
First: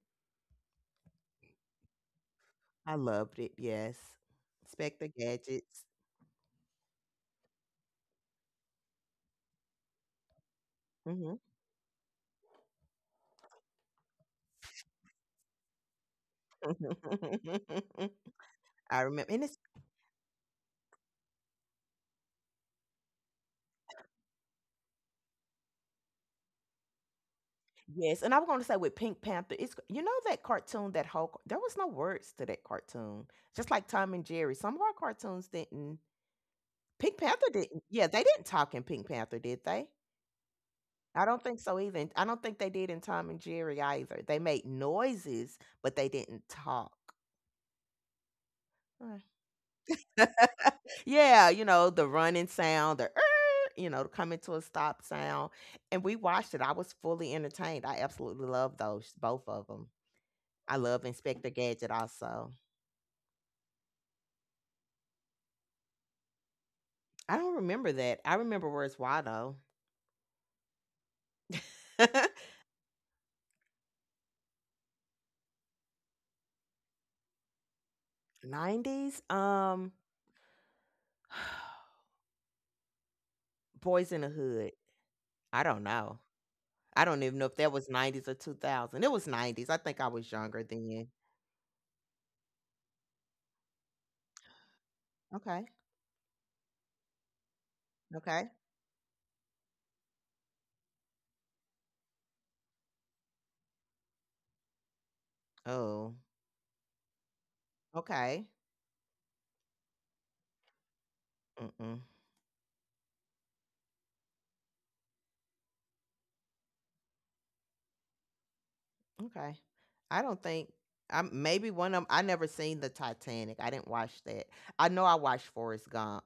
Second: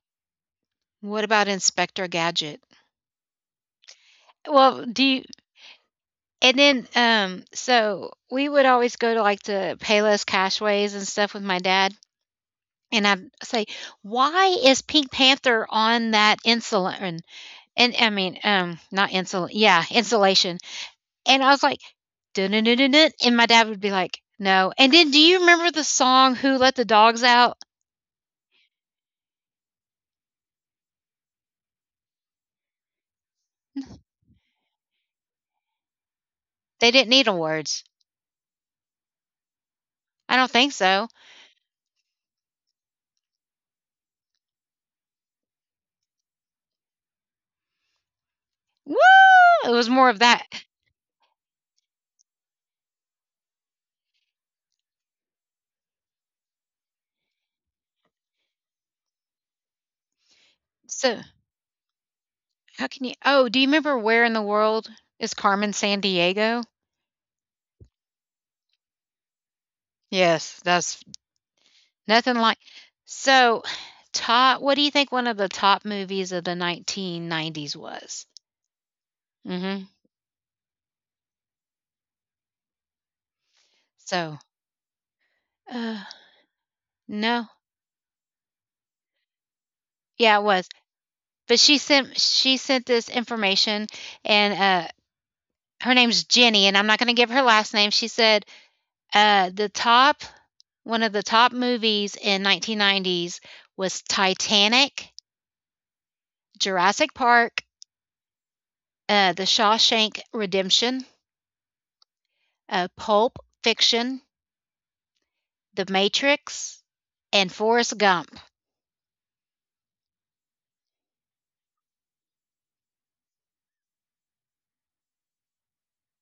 What about Inspector Gadget?
I loved it. Yes,
Well, do
Inspector
you.
Gadgets.
And then, so We would always go to like the Payless Cashways and
Hmm.
stuff with my dad. And I'd say, why is Pink Panther on that insulin And I mean,
I
not
remember, and
insul
it's
yeah, insulation, and I was like, "Dun dun dun dun dun," and my dad would be like, "No," and then do you remember the song Who Let the Dogs Out?
yes, and I was going to say with Pink Panther, it's you know that cartoon that Hulk. There was no words to that cartoon, just like Tom and Jerry. Some of our cartoons didn't.
They didn't
Pink
need 'em
Panther didn't.
words.
Yeah, they didn't talk in Pink Panther, did they?
I don't think so.
I don't think so either. And I don't think they did in Tom and Jerry either. They made noises, but they didn't talk.
Woo!
Huh.
It was more of that.
Yeah, you know, the running sound, the you know, the coming to a stop sound. And we watched it. I was fully entertained. I absolutely love those, both of them. I love
So,
Inspector Gadget also.
how can you Oh, do you remember Where in the World is Carmen Sandiego?
I don't remember that. I remember Where's Waldo.
Yes, that's nothing like So, top what do you think one of the top movies of the 1990s was?
90s?
Mhm.
Boys in the
So,
Hood. I don't
uh,
know. I don't even know
no.
if that was 90s or 2000. It was 90s. I think I was
Yeah, it
younger
was.
then.
But she sent this information, and,
Okay.
her name's Jenny, and I'm not gonna give her last name. She
Okay.
said, the top one of the top movies in 1990s was Titanic,
Oh,
Jurassic Park,
okay.
The Shawshank Redemption,
Mm-mm.
Pulp Fiction, The Matrix, and Forrest Gump.
Okay. I don't think I maybe one of 'em I never seen the Titanic. I didn't watch that. I know I watched Forrest Gump.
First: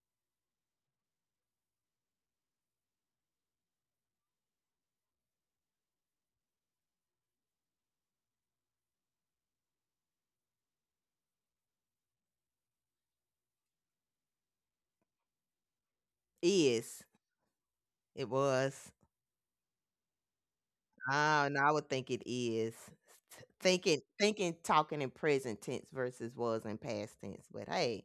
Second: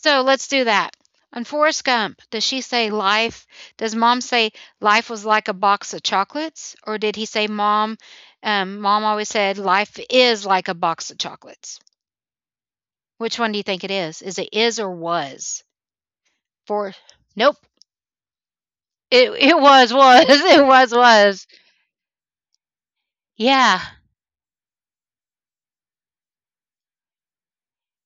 So let's do that. On Forrest Gump, does she say life? Does mom say life was like a box of chocolates? Or did he say mom? Mom always said life is like a box of chocolates. Which one do you think it is? Is it is or was? For
Is.
nope.
It was.
It was was. it was was.
Ah, no, I would think it is. T
Yeah.
thinking thinking, talking in present tense versus was in past tense, but hey,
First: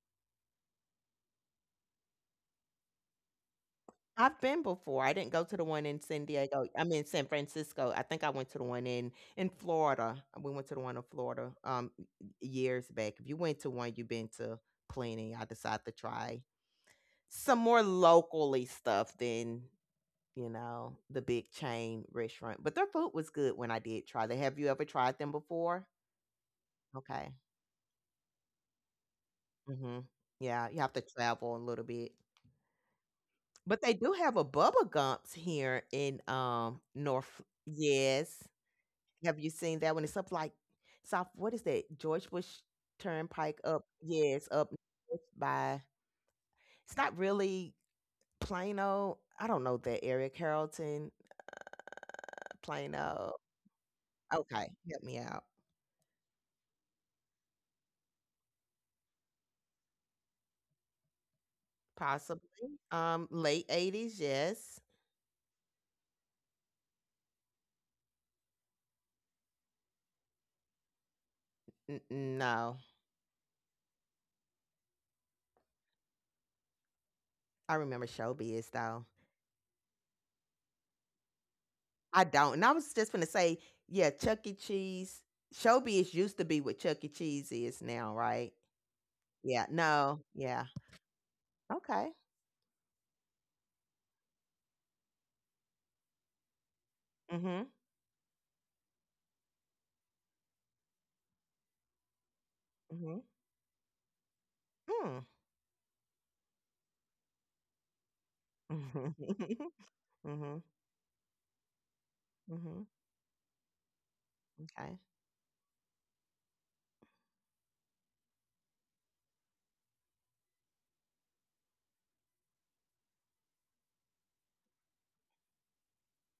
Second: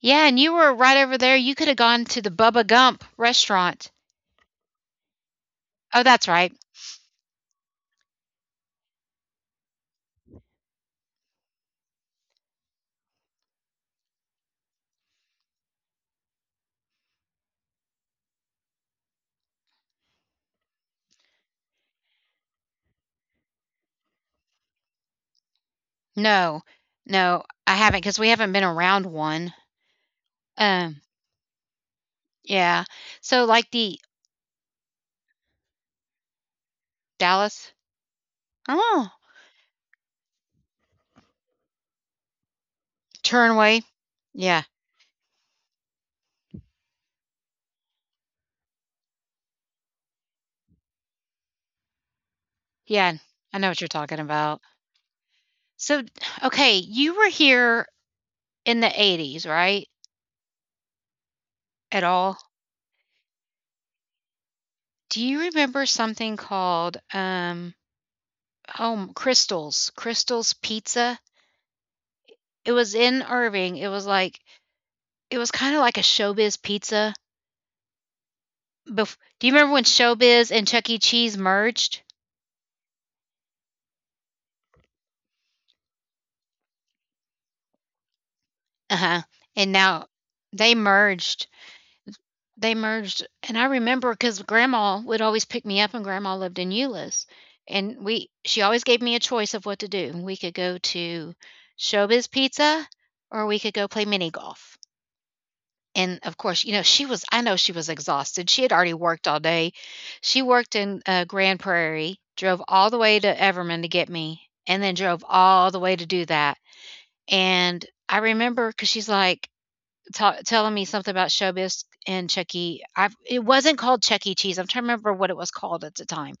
Yeah, and you were right over there. You could have gone to the Bubba Gump restaurant.
I've been before. I didn't go to the one in
Oh,
San
that's right.
Diego I am in San Francisco. I think I went to the one in Florida. We went to the one in Florida, years back. If you went to one you've been to plenty, I decide to try some more locally stuff than you know the big chain restaurant but their food was good when I did try them have you ever tried them before
No.
okay.
No, I haven't because we haven't been around one.
Hmm. Yeah, you have
Um,
to travel a little bit
yeah. So like
but they
the
do have a bubba gumps here in north
Dallas
yes
Oh,
have you seen that one it's up like south what is that george bush turnpike
Turnway.
up yes
Yeah.
up north by it's not really plano I don't know that area carrollton
Yeah.
plano.
I know what you're talking about.
Okay, help me out.
So, okay, you were here in the 80s, right? At all?
Possibly. Late 80s, yes.
Do you remember something called Crystals Pizza?
N-
It
no.
was in Irving. It was like it was kind of like a Showbiz Pizza.
I remember Showbiz though.
Do you remember when Showbiz and Chuck E. Cheese merged?
I don't. And I was just gonna say, yeah, Chuck E. Cheese. Showbiz used to be what Chuck E. Cheese is now, right?
Uh-huh.
Yeah.
And now
No. Yeah.
they merged
Okay.
They merged, and I remember because Grandma would always pick me up, and Grandma lived in Euless,
Mhm.
and we she always gave me a choice of what to do. We could go to Showbiz Pizza,
Mhm.
or we could go play mini golf.
Mm.
And of course, you know she was. I know she was exhausted. She had already worked all day.
Mhm.
She
Mhm.
worked in Grand Prairie, drove
Mhm.
all the way to Everman to get me, and then
Okay.
drove all the way to do that. And I remember because she's like, ta telling me something about Showbiz and Chuck E. I it wasn't called Chuck E. Cheese. I'm trying to remember what it was called at the time.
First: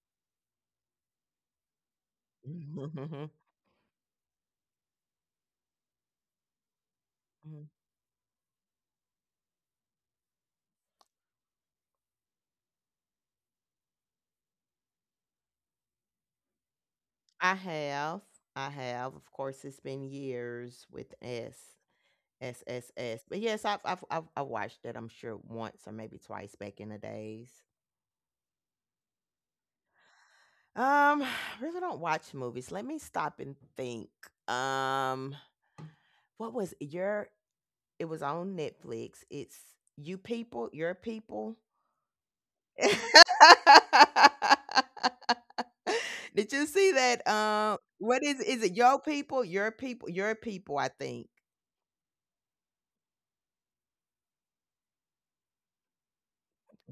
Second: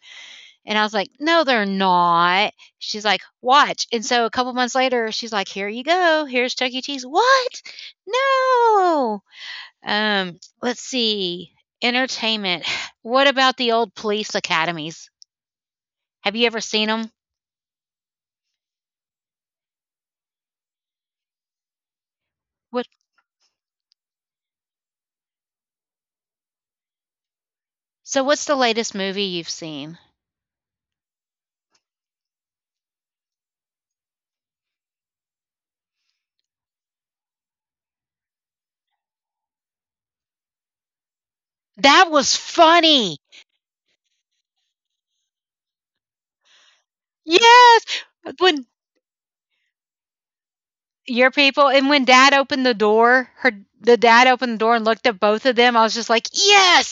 And I was like, "No, they're not." She's like,
Mhm.
"Watch." And so a couple months later, she's like, "Here you go. Here's Chuck E. Cheese." What?
Mhm.
No. Let's see. Entertainment. What about the old police academies? Have you ever seen them?
I have. I have. Of course, it's been years with S. S
What?
S S, but yes, I watched it. I'm sure once or maybe twice back in the days.
So what's the latest movie you've seen?
Um, I really don't watch movies. Let me stop and think. Um, what was your? It was on Netflix. It's your people.
That was funny.
Did you see that? Um,
Yes.
what is is
When
it? Your people, your people, your people. I think.
your people. And when dad opened the door, her the dad opened the door and looked at both of them. I was just like,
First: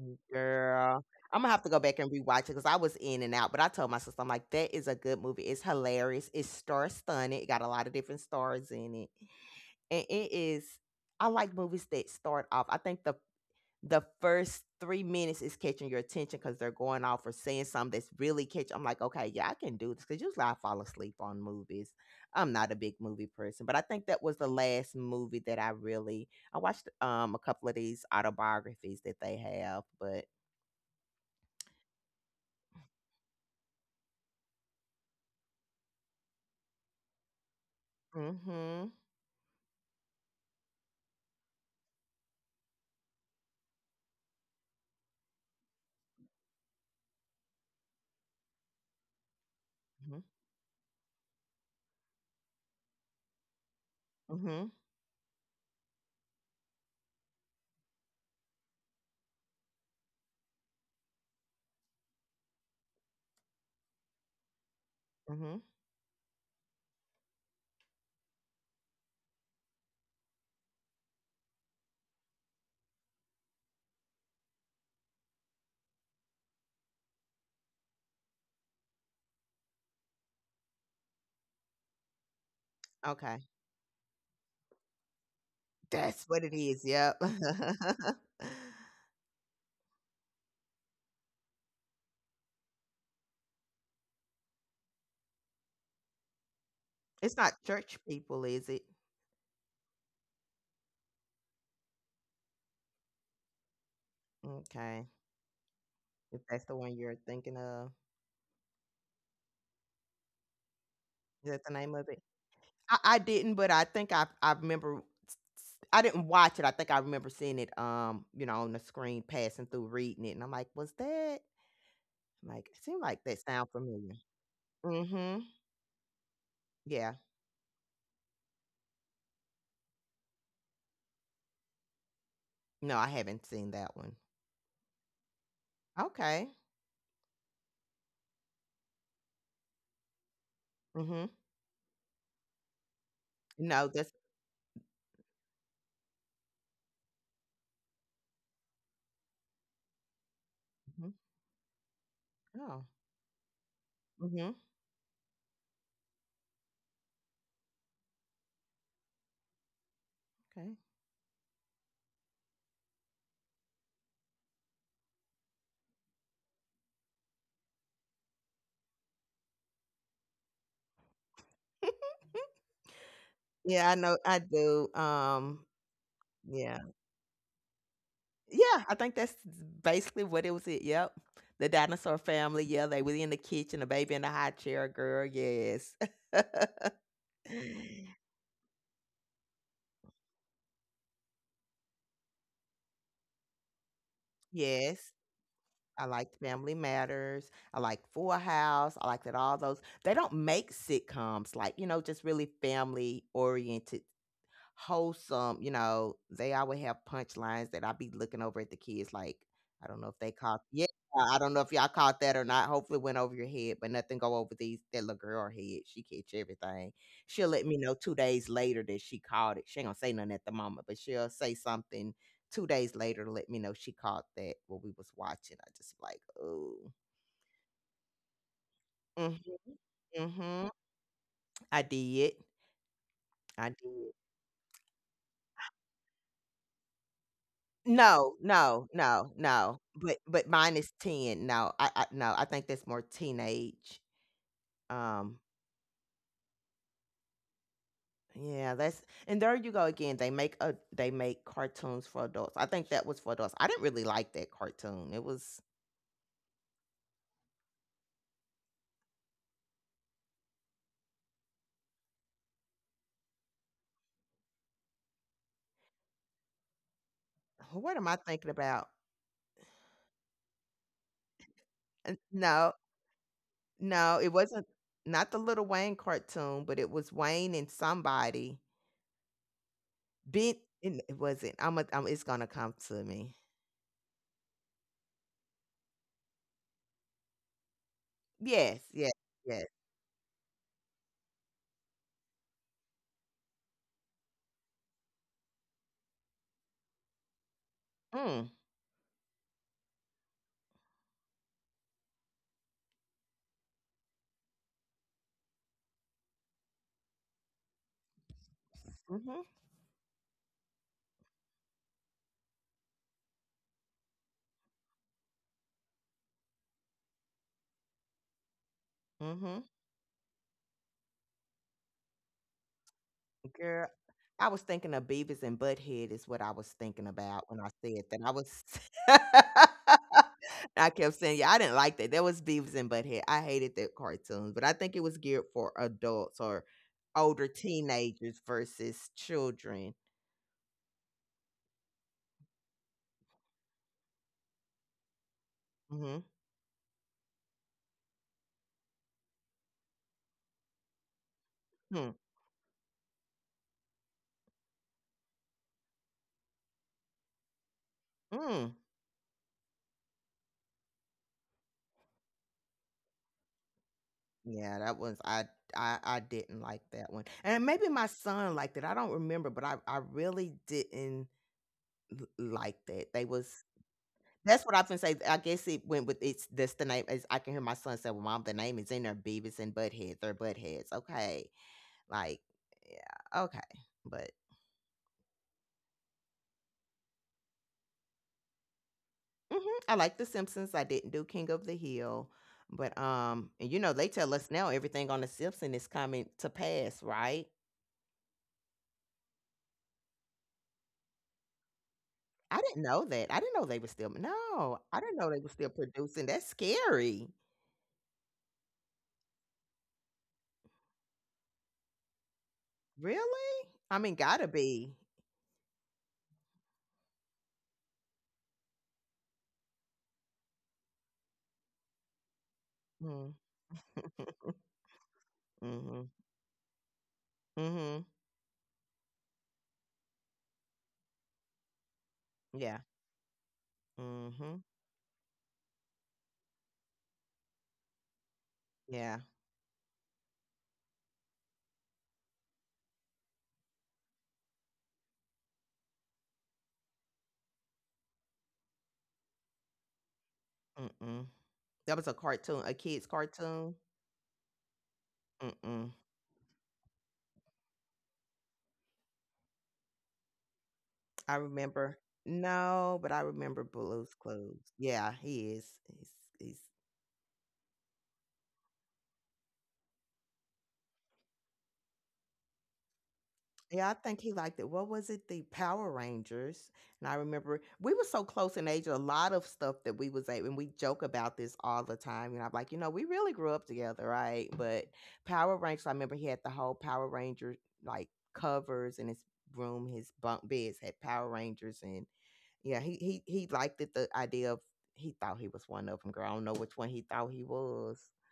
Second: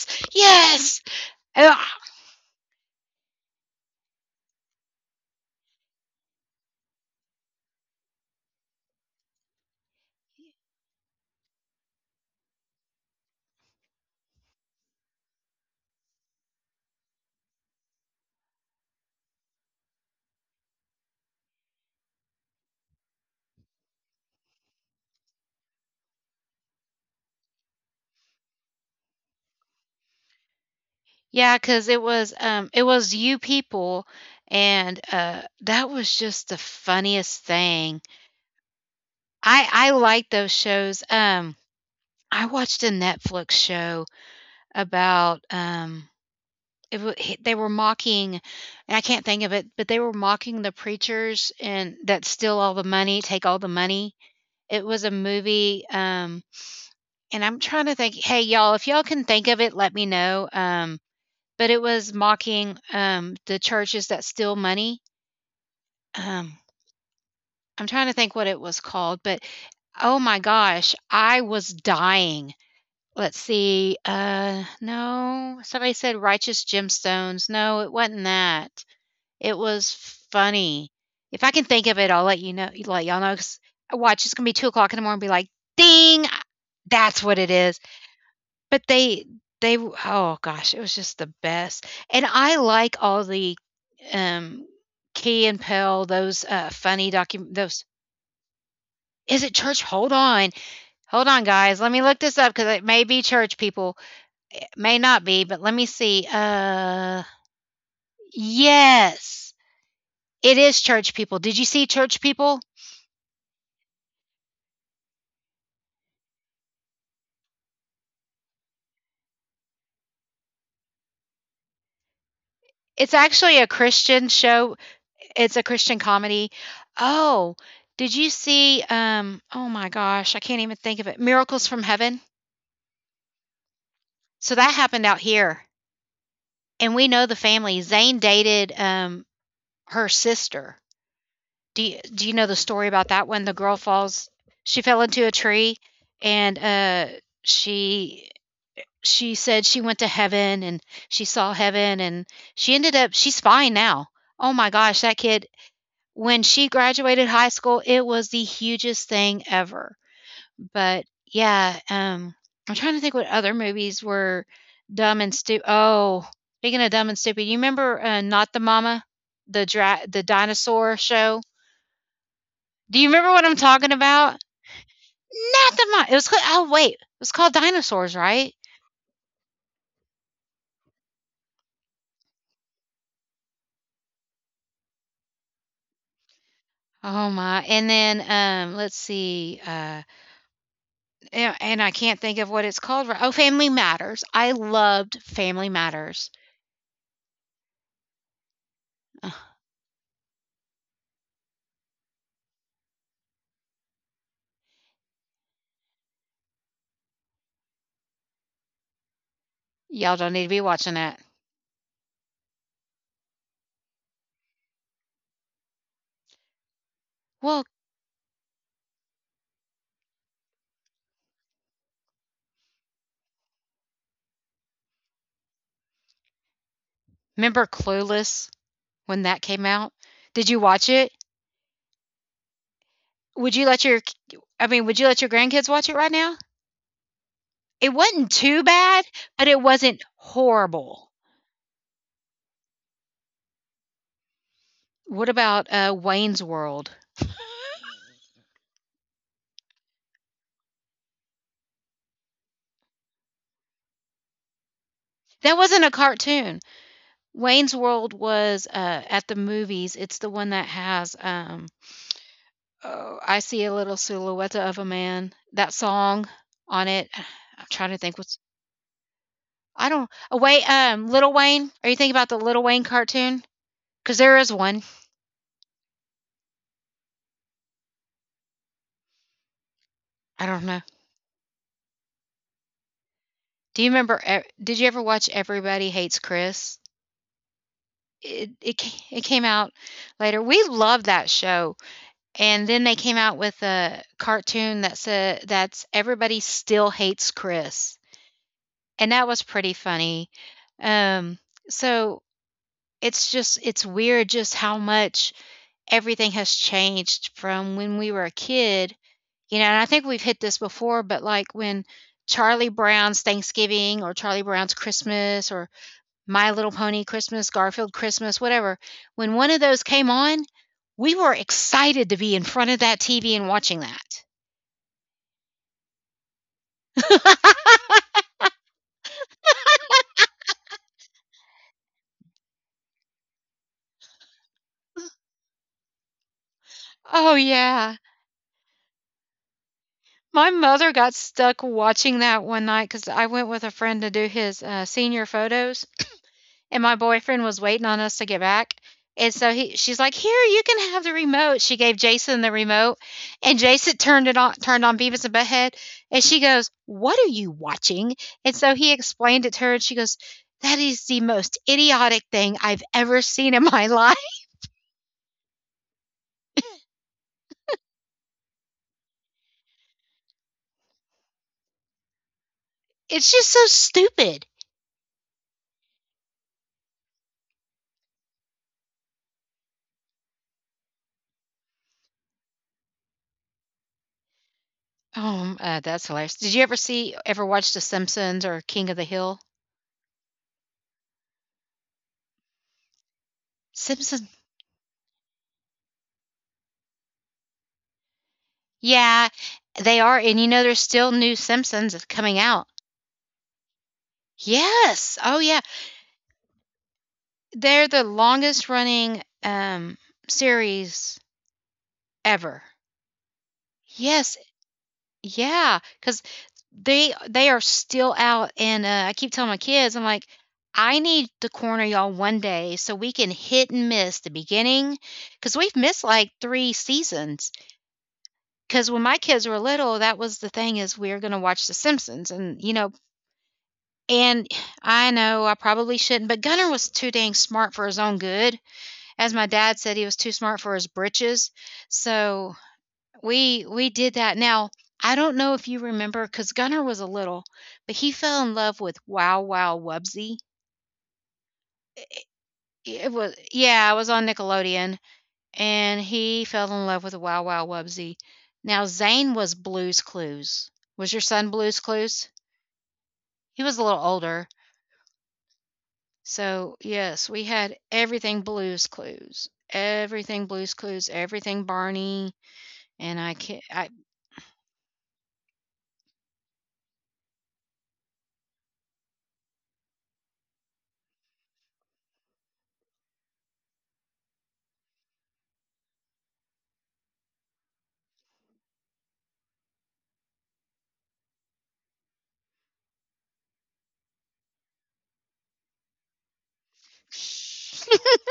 Mm.
yes,
Girl, I'm gonna have to
ugh.
go back and rewatch it because I was in and out. But I told my sister, I'm like, that is a good movie. It's hilarious. It's star stunning. It got a lot of different stars in it, and it is. I like movies that start off. I think the first 3 minutes is catching your attention because they're going off or saying something that's really catch. I'm like, okay, yeah, I can do this because usually I fall asleep on movies. I'm not a big movie person, but I think that was the last movie that I really I watched a couple of these autobiographies that they have, but.
Yeah, because it was you people, and that was just the funniest thing.
Mhm.
I like those shows. I watched a Netflix show about. They were mocking, and I can't think of it, but they were
Mhm.
mocking the preachers and that steal all the money, take all the money.
Mhm.
It was a movie, and I'm trying to think, hey, y'all, if y'all can think of it, let me know, but it was mocking, the churches that steal money.
Mhm.
Um, I'm trying to think what it was called, but oh my gosh, I was dying. Let's see, no, somebody said Righteous Gemstones. No, it wasn't that. It was funny. If I can think of it, I'll let you know let y'all know,
Okay.
'cause I watch, it's gonna be 2 o'clock in the morning, and be like,
That's
"Ding!
what it is. Yep.
That's what it is." But they oh gosh, it was just the best, and I like all the, um, Key and Peele, those, funny
It's
docu
not
those.
church people, is it?
Is it church? Hold on. Hold on, guys, let me look this up because it may be church, people. It may
Okay.
not be, but let me see,
If that's the one you're thinking of,
yes, it is Church People.
is
Did
that
you
the
see
name of
Church
it?
People?
I didn't, but I think I remember. I didn't watch it. I think I remember seeing it. You know, on the screen passing through, reading it, and I'm like, was that? I'm like, it seemed
It's
like that
actually a
sound familiar.
Christian show.
Mm-hmm.
It's a Christian comedy.
Yeah.
Oh, did you see, oh my gosh, I can't even think of it, Miracles from Heaven?
No, I haven't seen that one.
So that happened out here,
Okay.
and we know the family. Zayn dated, her sister.
Mm-hmm.
Do you know the story about that one? The girl
No, that's.
falls She fell into a tree, and, she she said she went to heaven, and
Mm-hmm.
she saw heaven, and she
Oh.
ended up she's fine now.
Mm-hmm.
Oh my gosh, that kid. When she graduated high school, it was the hugest thing ever.
Okay.
But yeah, I'm trying to think what other movies were dumb and stupid. Oh, speaking of dumb and stupid, you remember Not the Mama, the dinosaur show? Do you remember what I'm
Yeah,
talking
I know.
about?
I do.
Not the Mama, it was called. Oh
Yeah.
wait, it was called Dinosaurs, right?
Yeah, I think that's basically what it was it. Yep. The dinosaur family. Yeah, they were in the kitchen, a baby in the high chair, girl. Yes.
Oh my. And then let's see. And I can't think of what it's called. Oh, Family Matters. I
Yes.
loved Family
I
Matters.
liked Family Matters. I liked Full House. I liked that
Uh-huh.
all those. They don't make sitcoms like, you know, just really family oriented, wholesome. You know, they always have punchlines that I be looking over at the kids like, I don't know
Y'all
if they
don't need to
caught,
be
yeah,
watching that.
I don't know if y'all caught that or not. Hopefully it went over your head, but nothing go over these, that little girl head. She catch everything. She'll
Well,
let me know 2 days later that she caught it. She ain't gonna say nothing at the moment, but she'll say something 2 days later to let me know she caught that what we was watching. I just like, oh.
remember Clueless when that came out?
Hmm,
Did you
hmm.
watch it?
I did.
Would you
I
let your
did.
I mean, would you let your grandkids watch it right now? It
No,
wasn't too
no,
bad,
no,
but it
no,
wasn't
but mine is
horrible.
10. No, I no, I think that's more teenage.
What
Um,
about, Wayne's World?
yeah, that's, and there you go again, they make a, they make cartoons for adults. I think that was for adults. I didn't really like that cartoon. It
That
was,
wasn't a cartoon. Wayne's World was, at the movies. It's the one that has, oh, I see a little silhouette of a man, that song on it. I'm trying
what
to
am I
think what's.
thinking about?
I don't. Oh, wait, Little Wayne. Are you thinking
N
about the Little
No,
Wayne cartoon? Because
no, it
there is
wasn't
one.
not the Little Wayne cartoon, but it was Wayne and somebody,
I
Ben,
don't know.
and it wasn't, Imma it's gonna come to me.
Do you remember? Did you ever watch Everybody Hates Chris?
Yes, yes,
It came
yes.
out later. We loved that show, and then they came out with a cartoon that said that's Everybody Still Hates Chris,
Mm,
and that was pretty funny. Um, so it's just it's weird just how much everything has changed from when we were a kid.
mhm,
You know, and I think we've hit this before, but like when Charlie Brown's Thanksgiving or Charlie Brown's Christmas or My Little Pony Christmas, Garfield Christmas, whatever, when one of
mhm.
those came on, we were excited to be in front of that TV and watching
Girl, I was thinking of Beavis and Butthead is what I was thinking about when I
that.
said that. I was I kept saying, yeah, I didn't like that. That was Beavis and Butthead. I hated that cartoon, but I think it was geared for adults or
Oh,
older
yeah.
teenagers versus children.
My mother got stuck watching that one night because I went with a friend to do his senior photos,
Mhm.
and my boyfriend was waiting on us to get back. And so she's like, "Here, you can have the remote." She gave
Hmm.
Jason the remote, and Jason turned it on, turned on Beavis and Butthead, and she goes, "What are you watching?" And so
Mm.
he explained it to her, and she goes, "That is the most idiotic thing I've ever seen in my life.
Yeah, that was I, didn't like that one. And maybe my son liked it. I don't remember, but I really didn't like that. They
It's
was.
just so stupid."
That's what I have been saying. I guess it went with, it's that's the name is, I can hear my son say, well, mom, the name is in there, Beavis and Butthead. They're Buttheads. Okay. Like, yeah, okay. But
Oh, that's hilarious. Did you ever see, ever watch The Simpsons or King of the Hill?
mhm, I like The Simpsons. I didn't do King of the Hill. But and you know, they
Simpsons.
tell us now everything on The Simpsons is coming to pass, right?
Yeah, they are, and you know, there's still new Simpsons coming
I
out.
didn't know that. I didn't know they were still, no, I didn't
Yes!
know they
Oh,
were
yeah.
still producing. That's scary.
They're the longest running, series ever.
Really? I mean,
Yes,
gotta be.
yeah. Cause they are still out, and, I keep telling my kids, I'm like, "I need to corner y'all one day so we
Mm.
can hit and miss the beginning, because 'cause we've missed,
Mhm.
like, 3 seasons.
Mhm.
Cause when my kids were little, that was the thing, is we're gonna watch The Simpsons, and you
Yeah.
know, and
Mhm.
I know I probably shouldn't, but Gunner was too dang smart for his own good.
Yeah.
As my dad said, he was too smart for his britches. So we did that. Now I don't know if you remember because Gunnar was a little, but he fell in love with Wow Wow Wubsy.
Mm-mm. That was a cartoon, a kid's
It was
cartoon.
yeah, I was on Nickelodeon,
Mm-mm.
and he fell in love with Wow Wow Wubsy. Now Zane was Blue's Clues. Was your
I
son Blue's
remember.
Clues?
No, but I remember
He was a little
Blue's
older.
Clues. Yeah, he is. He's, he's.
So yes, we had everything Blue's Clues, everything Blue's Clues, everything Barney, and I can
Yeah,
I
I think he liked it. What was it? The Power Rangers. And I remember we were so close in age. A lot of stuff that we was at, and we joke about this all the time. And I'm like, you know, we really grew up together, right? But Power Rangers. I remember he had the whole Power Ranger like covers in his room. His bunk beds had Power Rangers and yeah, he liked it. The idea of, he thought he was one of them. Girl, I don't know which one he thought he was.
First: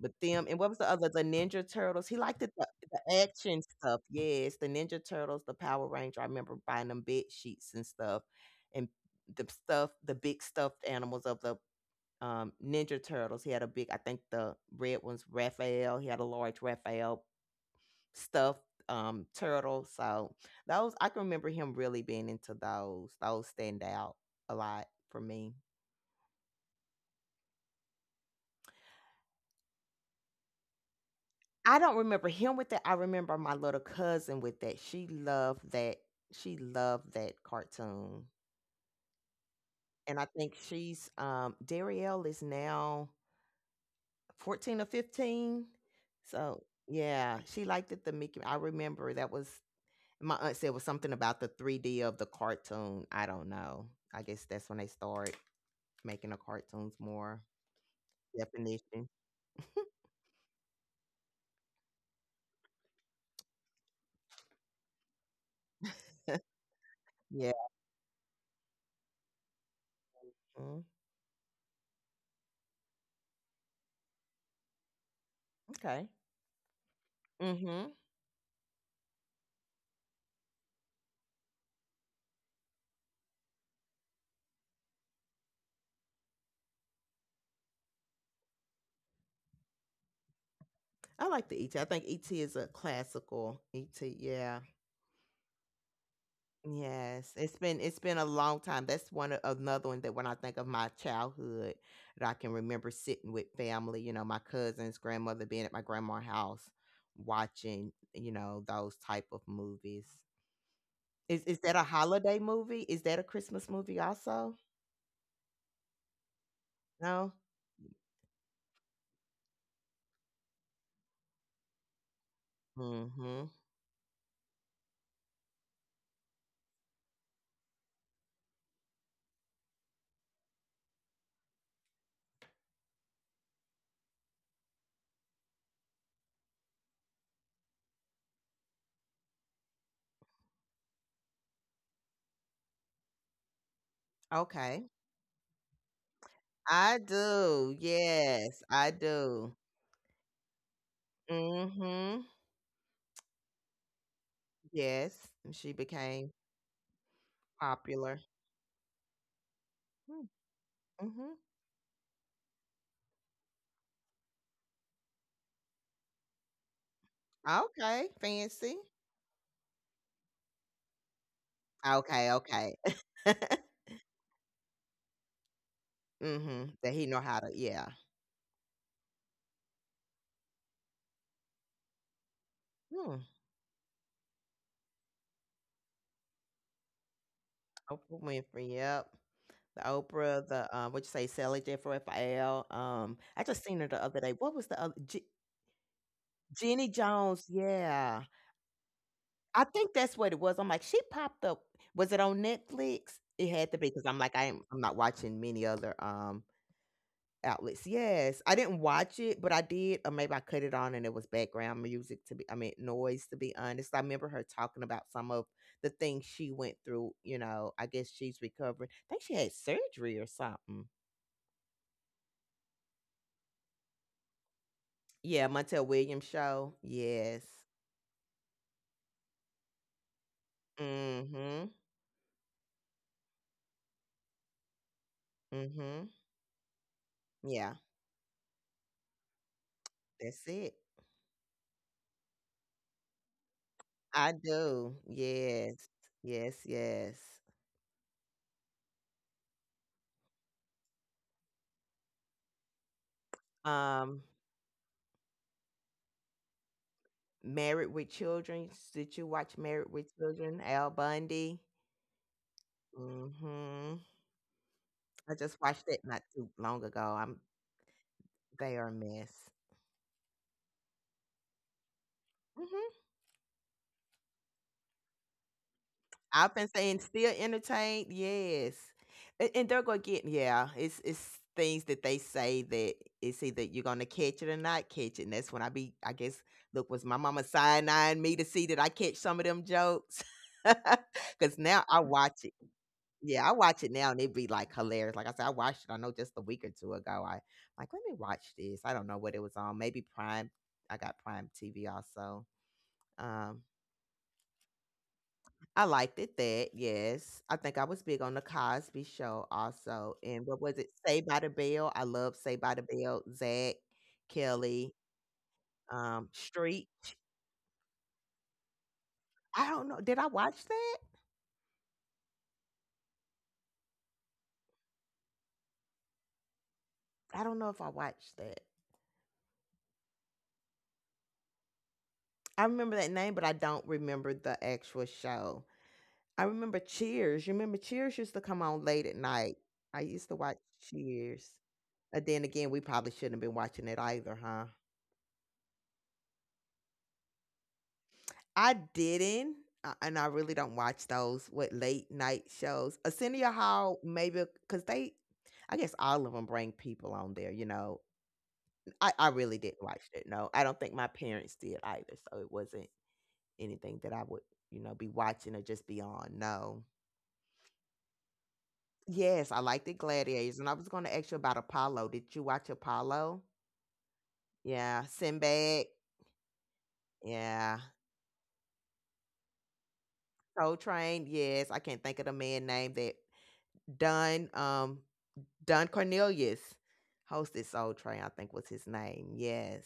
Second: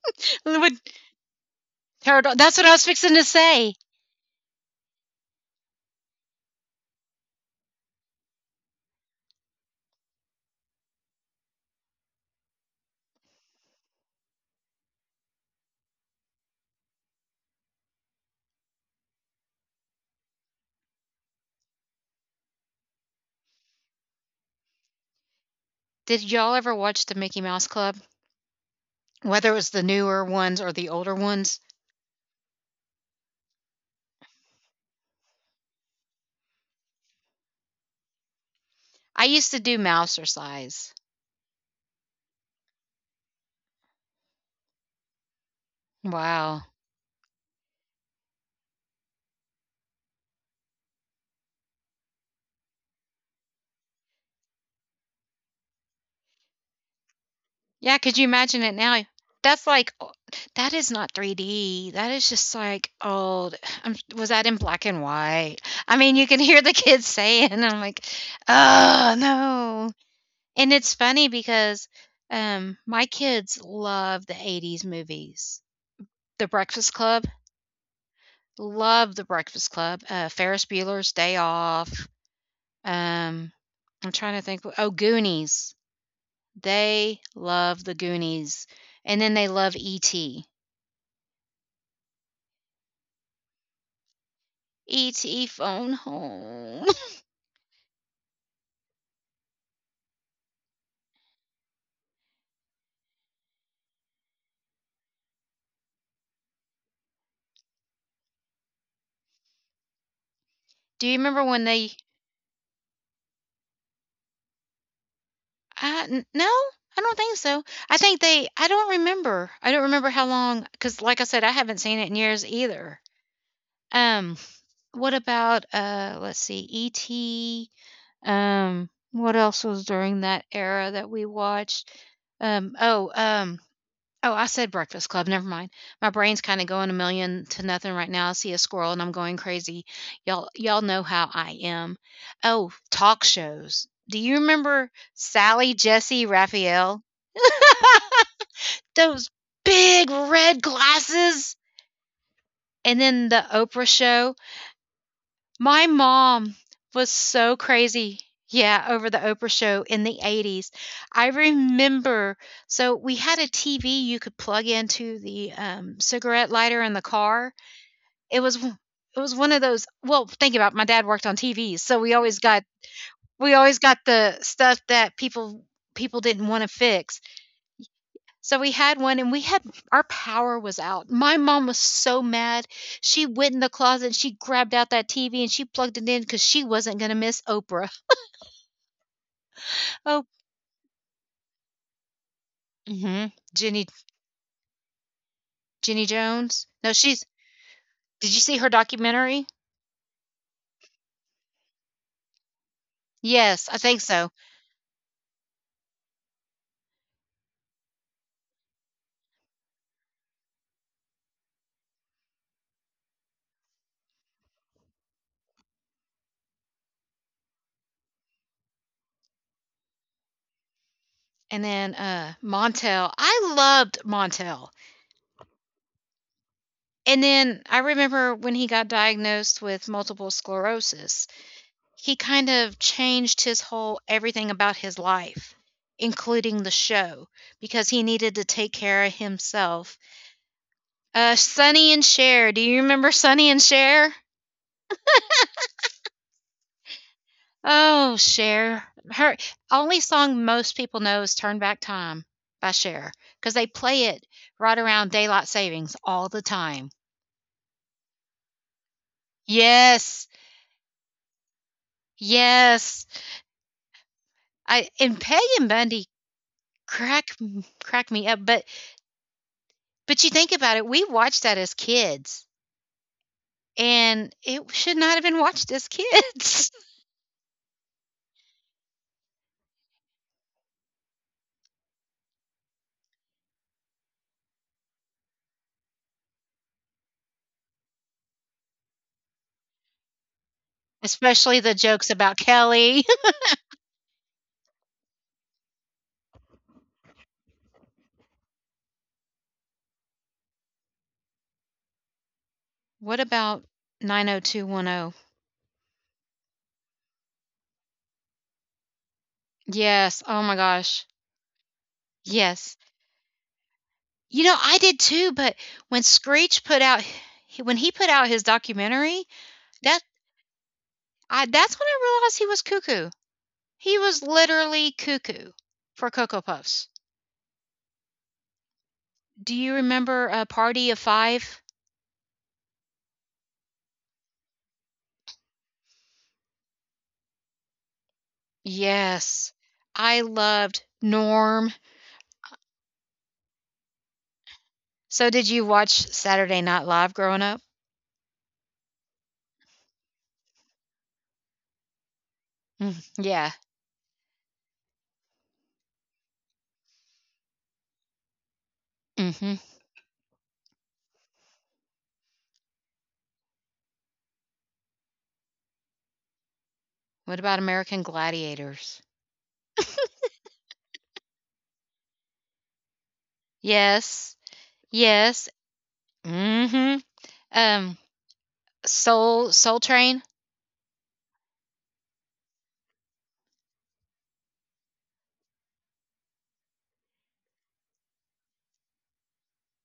But them and what
Would
was the other? The Ninja Turtles. He
parado
liked it,
that's what I was
the
fixing to
action
say.
stuff. Yes, the Ninja Turtles, the Power Ranger. I remember buying them bed sheets and stuff, and the stuff, the big stuffed animals of the Ninja Turtles. He had a big, I think the red ones, Raphael. He had a large Raphael stuff, turtle. So those I can remember him really being into those. Those stand out a lot for me.
Did y'all ever watch the Mickey Mouse Club? Whether it was the newer ones or the older ones?
I don't remember him with that. I remember my little cousin with that. She loved that. She loved that cartoon.
I used to do
And I
Mouser.
think she's Darielle is now 14 or 15. So
Wow.
yeah, she liked it, the Mickey. I remember that was, my aunt said, was something about the 3D of the cartoon. I don't know. I guess that's when they started making the cartoons more
Yeah, could you imagine it now?
definition.
That's like, that is not 3D. That is just like old. Was that in black and white? I mean, you can hear the kids
Yeah.
saying, and I'm like, "Oh, no." And
Mm.
it's funny because, my kids love the 80s movies.
Okay.
The Breakfast Club.
Hmm.
Love The Breakfast Club. Ferris Bueller's Day Off. Um, I'm trying to think. Oh, Goonies. They love the Goonies, and then they love E. T.
I like the ET. I think ET is a classical ET. Yeah.
E. T. phone home.
Yes. It's been, it's been a long time. That's one another one that when I think of my childhood that I can remember sitting with family, you know, my cousins, grandmother, being at my grandma's house watching, you know, those type of movies.
Do you remember
Is
when
that a
they?
holiday movie? Is that a Christmas movie also?
No, I don't
No.
think so. I think they. I don't remember. I don't remember how long, because, like I said, I haven't seen it in years either.
Mhm.
Um, what about Let's see. ET. What else was during that era that we watched? Um, oh, um, oh, I said Breakfast Club. Never mind. My brain's kind of going a million to nothing right now. I see a squirrel and I'm going crazy. Y'all know how I am. Oh, talk shows. Do you
Okay.
remember Sally, Jesse,
I
Raphael?
do. Yes, I
Those
do.
big red
Mm,
glasses.
mhm.
And then the Oprah show.
Yes, and she
My
became
mom was so crazy.
popular.
Yeah, over the Oprah show in the
Mm,
80s. I
mhm.
remember, so we had a TV you could plug into the, cigarette lighter in the car.
Okay,
It was o
fancy.
it was one of those, well, think about it, my dad worked on TVs, so
Okay, okay.
we always got the stuff that people
Mm,
didn't wanna
mhm. That he
fix.
know how to. Yeah.
So we had one, and we had our power was out. My mom was so mad.
Hmm.
She went in the closet and she grabbed out that TV and she plugged it in, cuz she wasn't going to miss Oprah.
Oprah Winfrey. Yep. The
Oh,
Oprah. The What you say? Sally Jennifer Raphael. Um,
mhm.
I just seen her the other day. What was the other?
Jenny Jones.
Jenny
No, she's.
Jones. Yeah.
Did you see her documentary?
I think that's what it was. I'm like, she popped up. Was it on Netflix? It
Yes,
had
I
to be
think
because I'm
so.
like, I am, I'm not watching many other outlets. Yes, I didn't watch it, but I did, or maybe I cut it on and it was background music to be, I mean, noise, to be honest. I remember her talking about some of the things she went through. You know, I guess she's recovering. I think she had surgery or something.
And then uh, Montel. I loved Montel.
Yeah, Montel Williams show.
And
Yes.
then I remember when he got diagnosed with multiple sclerosis,
Mm-hmm.
he kind of changed his whole everything about his life,
Mm-hmm.
including the show,
Yeah,
because he needed to take care of himself.
that's it.
Sonny and Cher. Do you remember Sonny and Cher?
I do. Yes. Yes, yes.
Oh, Cher. Her only song most people know is Turn Back Time by Cher, because they play
Um,
it right around daylight savings all the time.
Married with Children. Did you watch Married with
Yes.
Children? Al Bundy.
Yes.
Mm, mhm.
I and
I
Peg
just
and
watched it
Bundy
not too long ago.
crack
I'm,
crack me up,
they are a mess.
but you think about it, we watched that as kids.
Mm, mhm.
And it should not have been watched as
I've been
kids.
saying, still entertained, yes. And they're gonna get, yeah, it's things that they say that it's either you're gonna catch it or not catch it. And that's when I be, I guess, look, was my mama side eyeing me to see that I catch some of them jokes? Cause
Especially the
now I
jokes
watch
about
it.
Kelly.
Yeah, I watch it now and it be like hilarious. Like I said, I watched it, I know, just a week or two ago. I like, let me watch this. I don't know what it was on. Maybe Prime, I got Prime TV also.
What
Um,
about 90210?
I liked it that, yes. I think I was big on The Cosby Show also,
Yes. Oh
and
my
what was it?
gosh.
Say by the Bell. I love Say by
Yes.
the Bell, Zach,
You know, I
Kelly,
did too, but when Screech put
Street.
out when he put out his documentary,
I don't know.
that
Did I watch that?
I, that's when I realized he was cuckoo. He was literally cuckoo for Cocoa Puffs.
I don't know if I watched that.
Do you remember a party of 5?
I remember that name, but I don't remember the actual show. I remember Cheers. You remember Cheers used to come on late at
Yes.
night. I
I
used to watch
loved
Cheers.
Norm.
And then again, we probably shouldn't have been watching it either, huh?
So did you watch Saturday Night Live growing up?
I didn't, and I really don't watch those, what, late night
Mm,
shows. Arsenio
yeah.
Hall, maybe because they, I guess all of them bring people on there. You know, I really
Mhm.
didn't watch it. No, I don't think my parents did either, so it wasn't anything that I would, you know, be watching or just be on. No.
What about American Gladiators?
Yes, I liked the Gladiators, and I was going to ask you about Apollo. Did you watch Apollo?
Yes.
Yeah,
Yes.
Sinbad.
Mhm.
Yeah,
Um Soul Train?
Soul Train. Yes, I can't think of the man name that done. Don Cornelius hosted Soul Train, I think was his name. Yes.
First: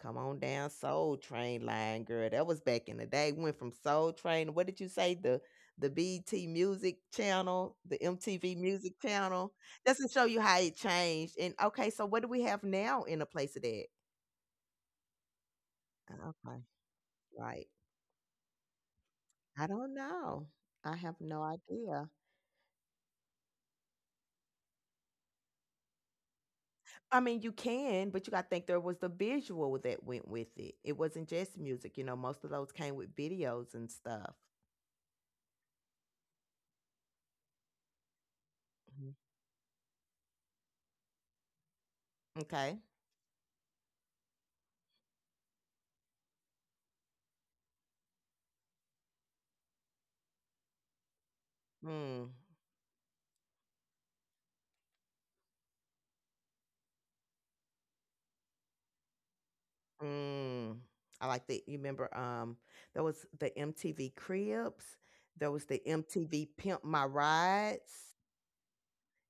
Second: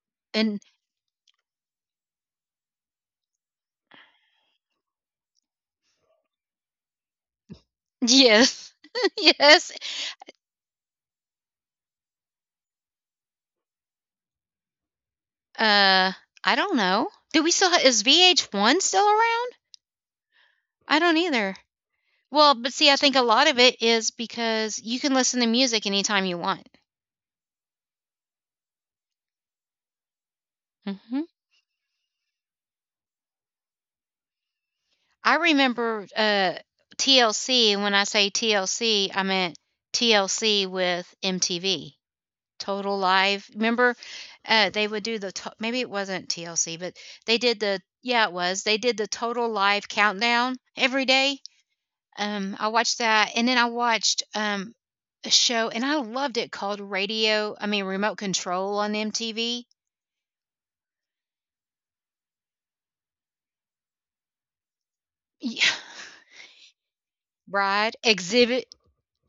Come on
And
down, Soul Train line, girl. That was back in the day. Went from Soul Train. What did you say? The BT Music Channel, the MTV
yes.
Music Channel.
Yes.
Just to show you how it changed. And okay, so what do we have now in the place of that?
Uh
Ah,
I
okay,
don't know. Do we
right.
still is VH1 still around?
I don't know. I
I don't
have no
either.
idea.
Well, but see, I think a lot of it is because you can listen to music anytime you want.
I mean, you can, but you got to think there was the visual that went with it. It
Mhm.
wasn't just music. Most of those came with videos and stuff.
I remember, TLC, when I say
Mhm.
TLC, I meant TLC with MTV,
Okay.
Total Live. Remember, they would do the to maybe it wasn't TLC, but they did the yeah, it was. They did the Total Live countdown every day.
Mm.
I watched that, and then I watched, a show, and I loved it, called Radio I mean, Remote Control on MTV.
Mm. I like that. You remember, there was the MTV Cribs. There was
Yeah.
the MTV Pimp My
Bride,
Rides.
Exhibit,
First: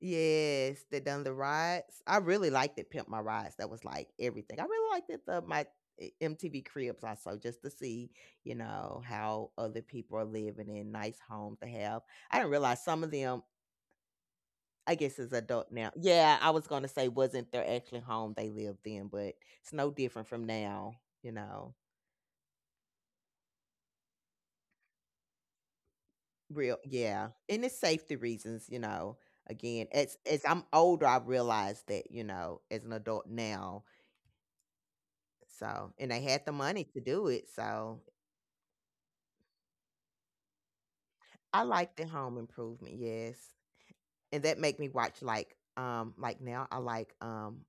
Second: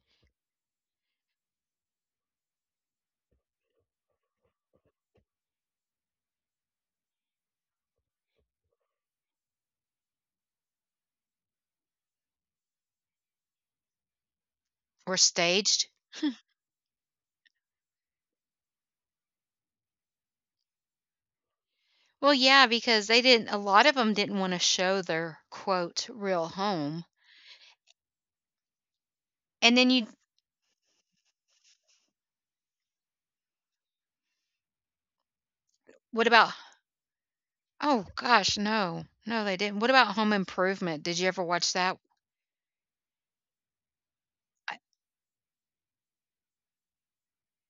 Yes, they done the rides. I really liked it, Pimp My Rides. That was like everything. I really liked it, the MTV Cribs also, just to see, you know, how other people are living in nice homes they have. I didn't realize some of them, I
or
guess, as adult
Staged.
now. Yeah, I was gonna say wasn't their actually home they lived in, but it's no different from now, you know.
Well, yeah, because they didn't a lot of them didn't wanna show their, quote, "real
Real,
home."
yeah, and it's safety reasons, you know.
And
Again,
then you
as I'm older, I realized that, you know, as an adult now. So, and they
what
had
about.
the money to do it. So,
Oh gosh, no. No, they didn't. What about Home Improvement? Did you ever
I
watch that?
like the home improvement, yes. And that
I
make me watch like now I like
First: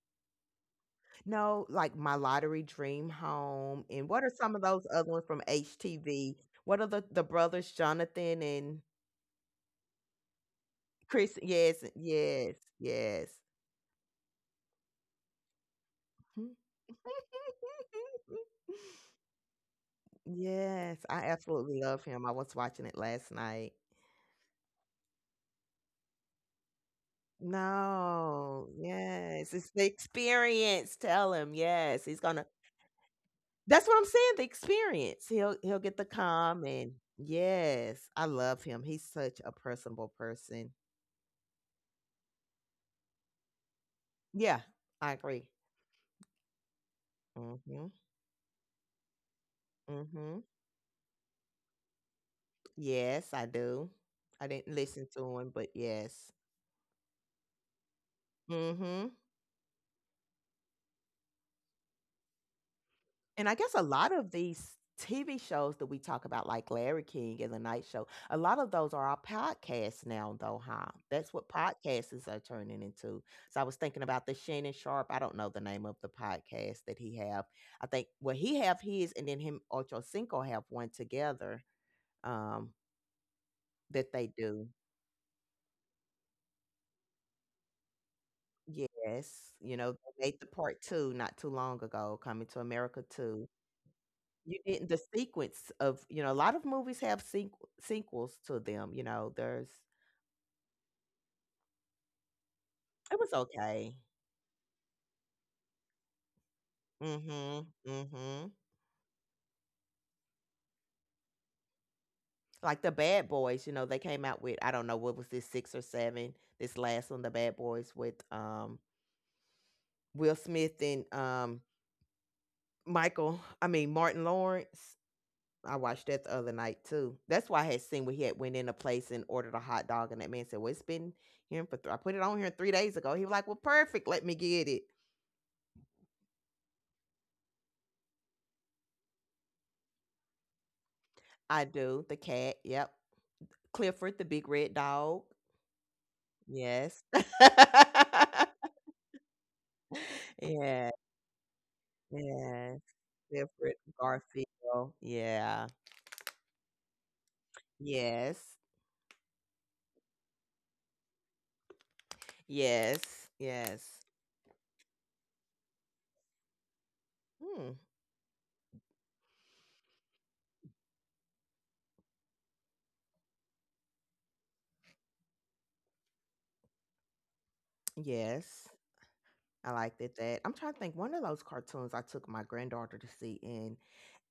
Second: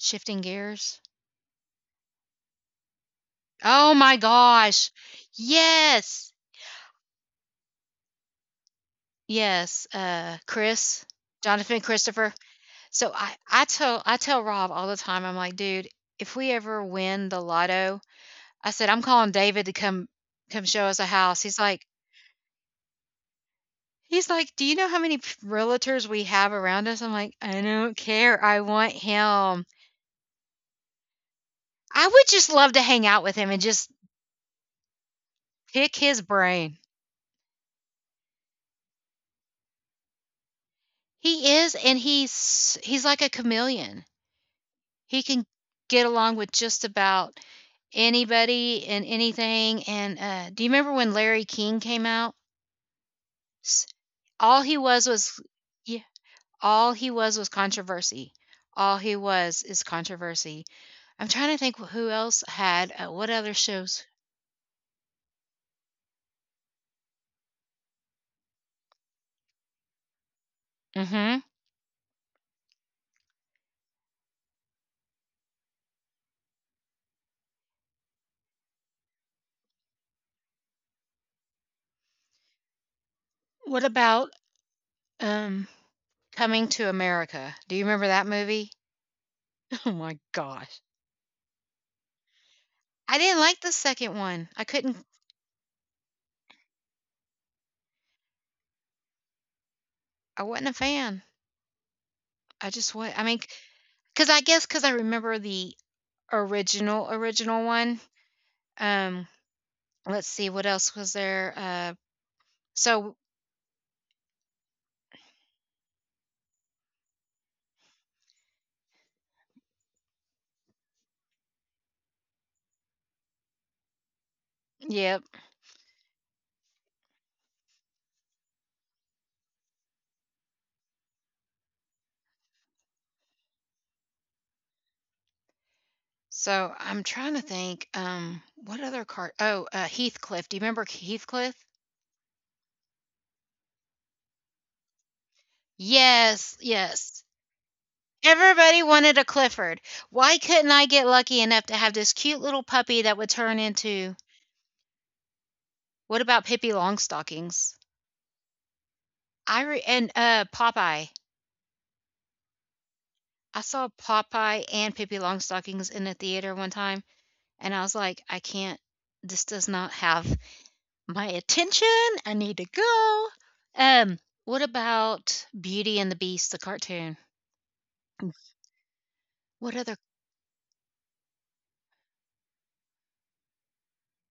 Shifting Gears?
no, like My Lottery Dream Home.
Oh
And
my
what are some of those
gosh.
other ones from
Yes.
HTV? What are the brothers Jonathan and
Yes, Chris,
Chris? Yes,
Jonathan Christopher.
yes,
So
yes.
I I tell I tell Rob all the time, I'm like, "Dude, if we
Mhm.
ever win the lotto," I said, "I'm calling David to come show
yes,
us a
I
house."
absolutely love him. I was watching it last night.
He's like, "Do you know how many p realtors we have around us?" I'm like, "I don't care, I
No,
want
yes,
him."
it's the experience. Tell him, yes,
I
he's
would
gonna.
just love to hang out with him and
That's
just
what I'm saying. The experience. He'll
pick
get the
his
calm
brain.
and yes, I love him. He's such a personable person.
He is, and he's like a chameleon.
Yeah, I
He can
agree.
get along with just about
Mhm,
anybody and anything, and,
mhm.
do you remember when Larry King came out?
Yes, I
S
do. I
All
didn't
he
listen
was
to him, but
yeah,
yes.
all he was controversy. All he
Mhm.
was is controversy. I'm trying to think who else had, what
And
other
I guess a
shows?
lot of these TV shows that we talk about, like Larry King and The Night Show, a lot of those are our podcasts now, though, huh? That's
Mhm.
what podcasts are turning into. So I was thinking about the Shannon Sharp. I don't know the name of the podcast that he have. I think well he have his, and then him Ocho Cinco have one together um,
What
that they
about,
do.
um, Coming to America? Do you remember that movie?
Yes, you
Oh
know they
my
made the
gosh.
part two not too long ago, Coming to America
I didn't
two.
like the second one.
You didn't the sequence of you know, a lot of movies have sequels to them, you know, there's
I wasn't a fan. I just wa
it
I
was
mean,
okay.
because I guess because I remember the original, original
Mhm,
one.
mhm.
Um, let's see, what else was there?
Like the
So
Bad Boys, you know, they came out with I don't know what was this 6 or 7, this last one, the Bad Boys with Will Smith and Michael, I mean Martin Lawrence.
Yep.
I watched that the other night too. That's why I had seen where he had went in a place and ordered a hot dog, and that man said, "Well, it's been here for I put it on here 3 days ago." He was like, "Well, perfect. Let me get it."
So, I'm trying to think, what other car Oh, Heathcliff. Do you remember Heathcliff?
I do. The cat, yep. Clifford, the big red dog.
Yes,
Yes.
yes. Everybody wanted a Clifford. Why couldn't I
yeah,
get lucky enough to have this cute little
yeah.
puppy that would turn
Clifford,
into
Garfield. Yeah.
What about Pippi Longstockings?
Yes.
And Popeye.
Yes.
I
Yes.
saw Popeye and Pippi Longstockings in a theater one time
Hmm.
and I was like, I can't this does not have my attention. I need to go. Um what about Beauty and the Beast the cartoon?
Yes. I
What other
liked it that. I'm trying to think one of those cartoons I took my granddaughter to see and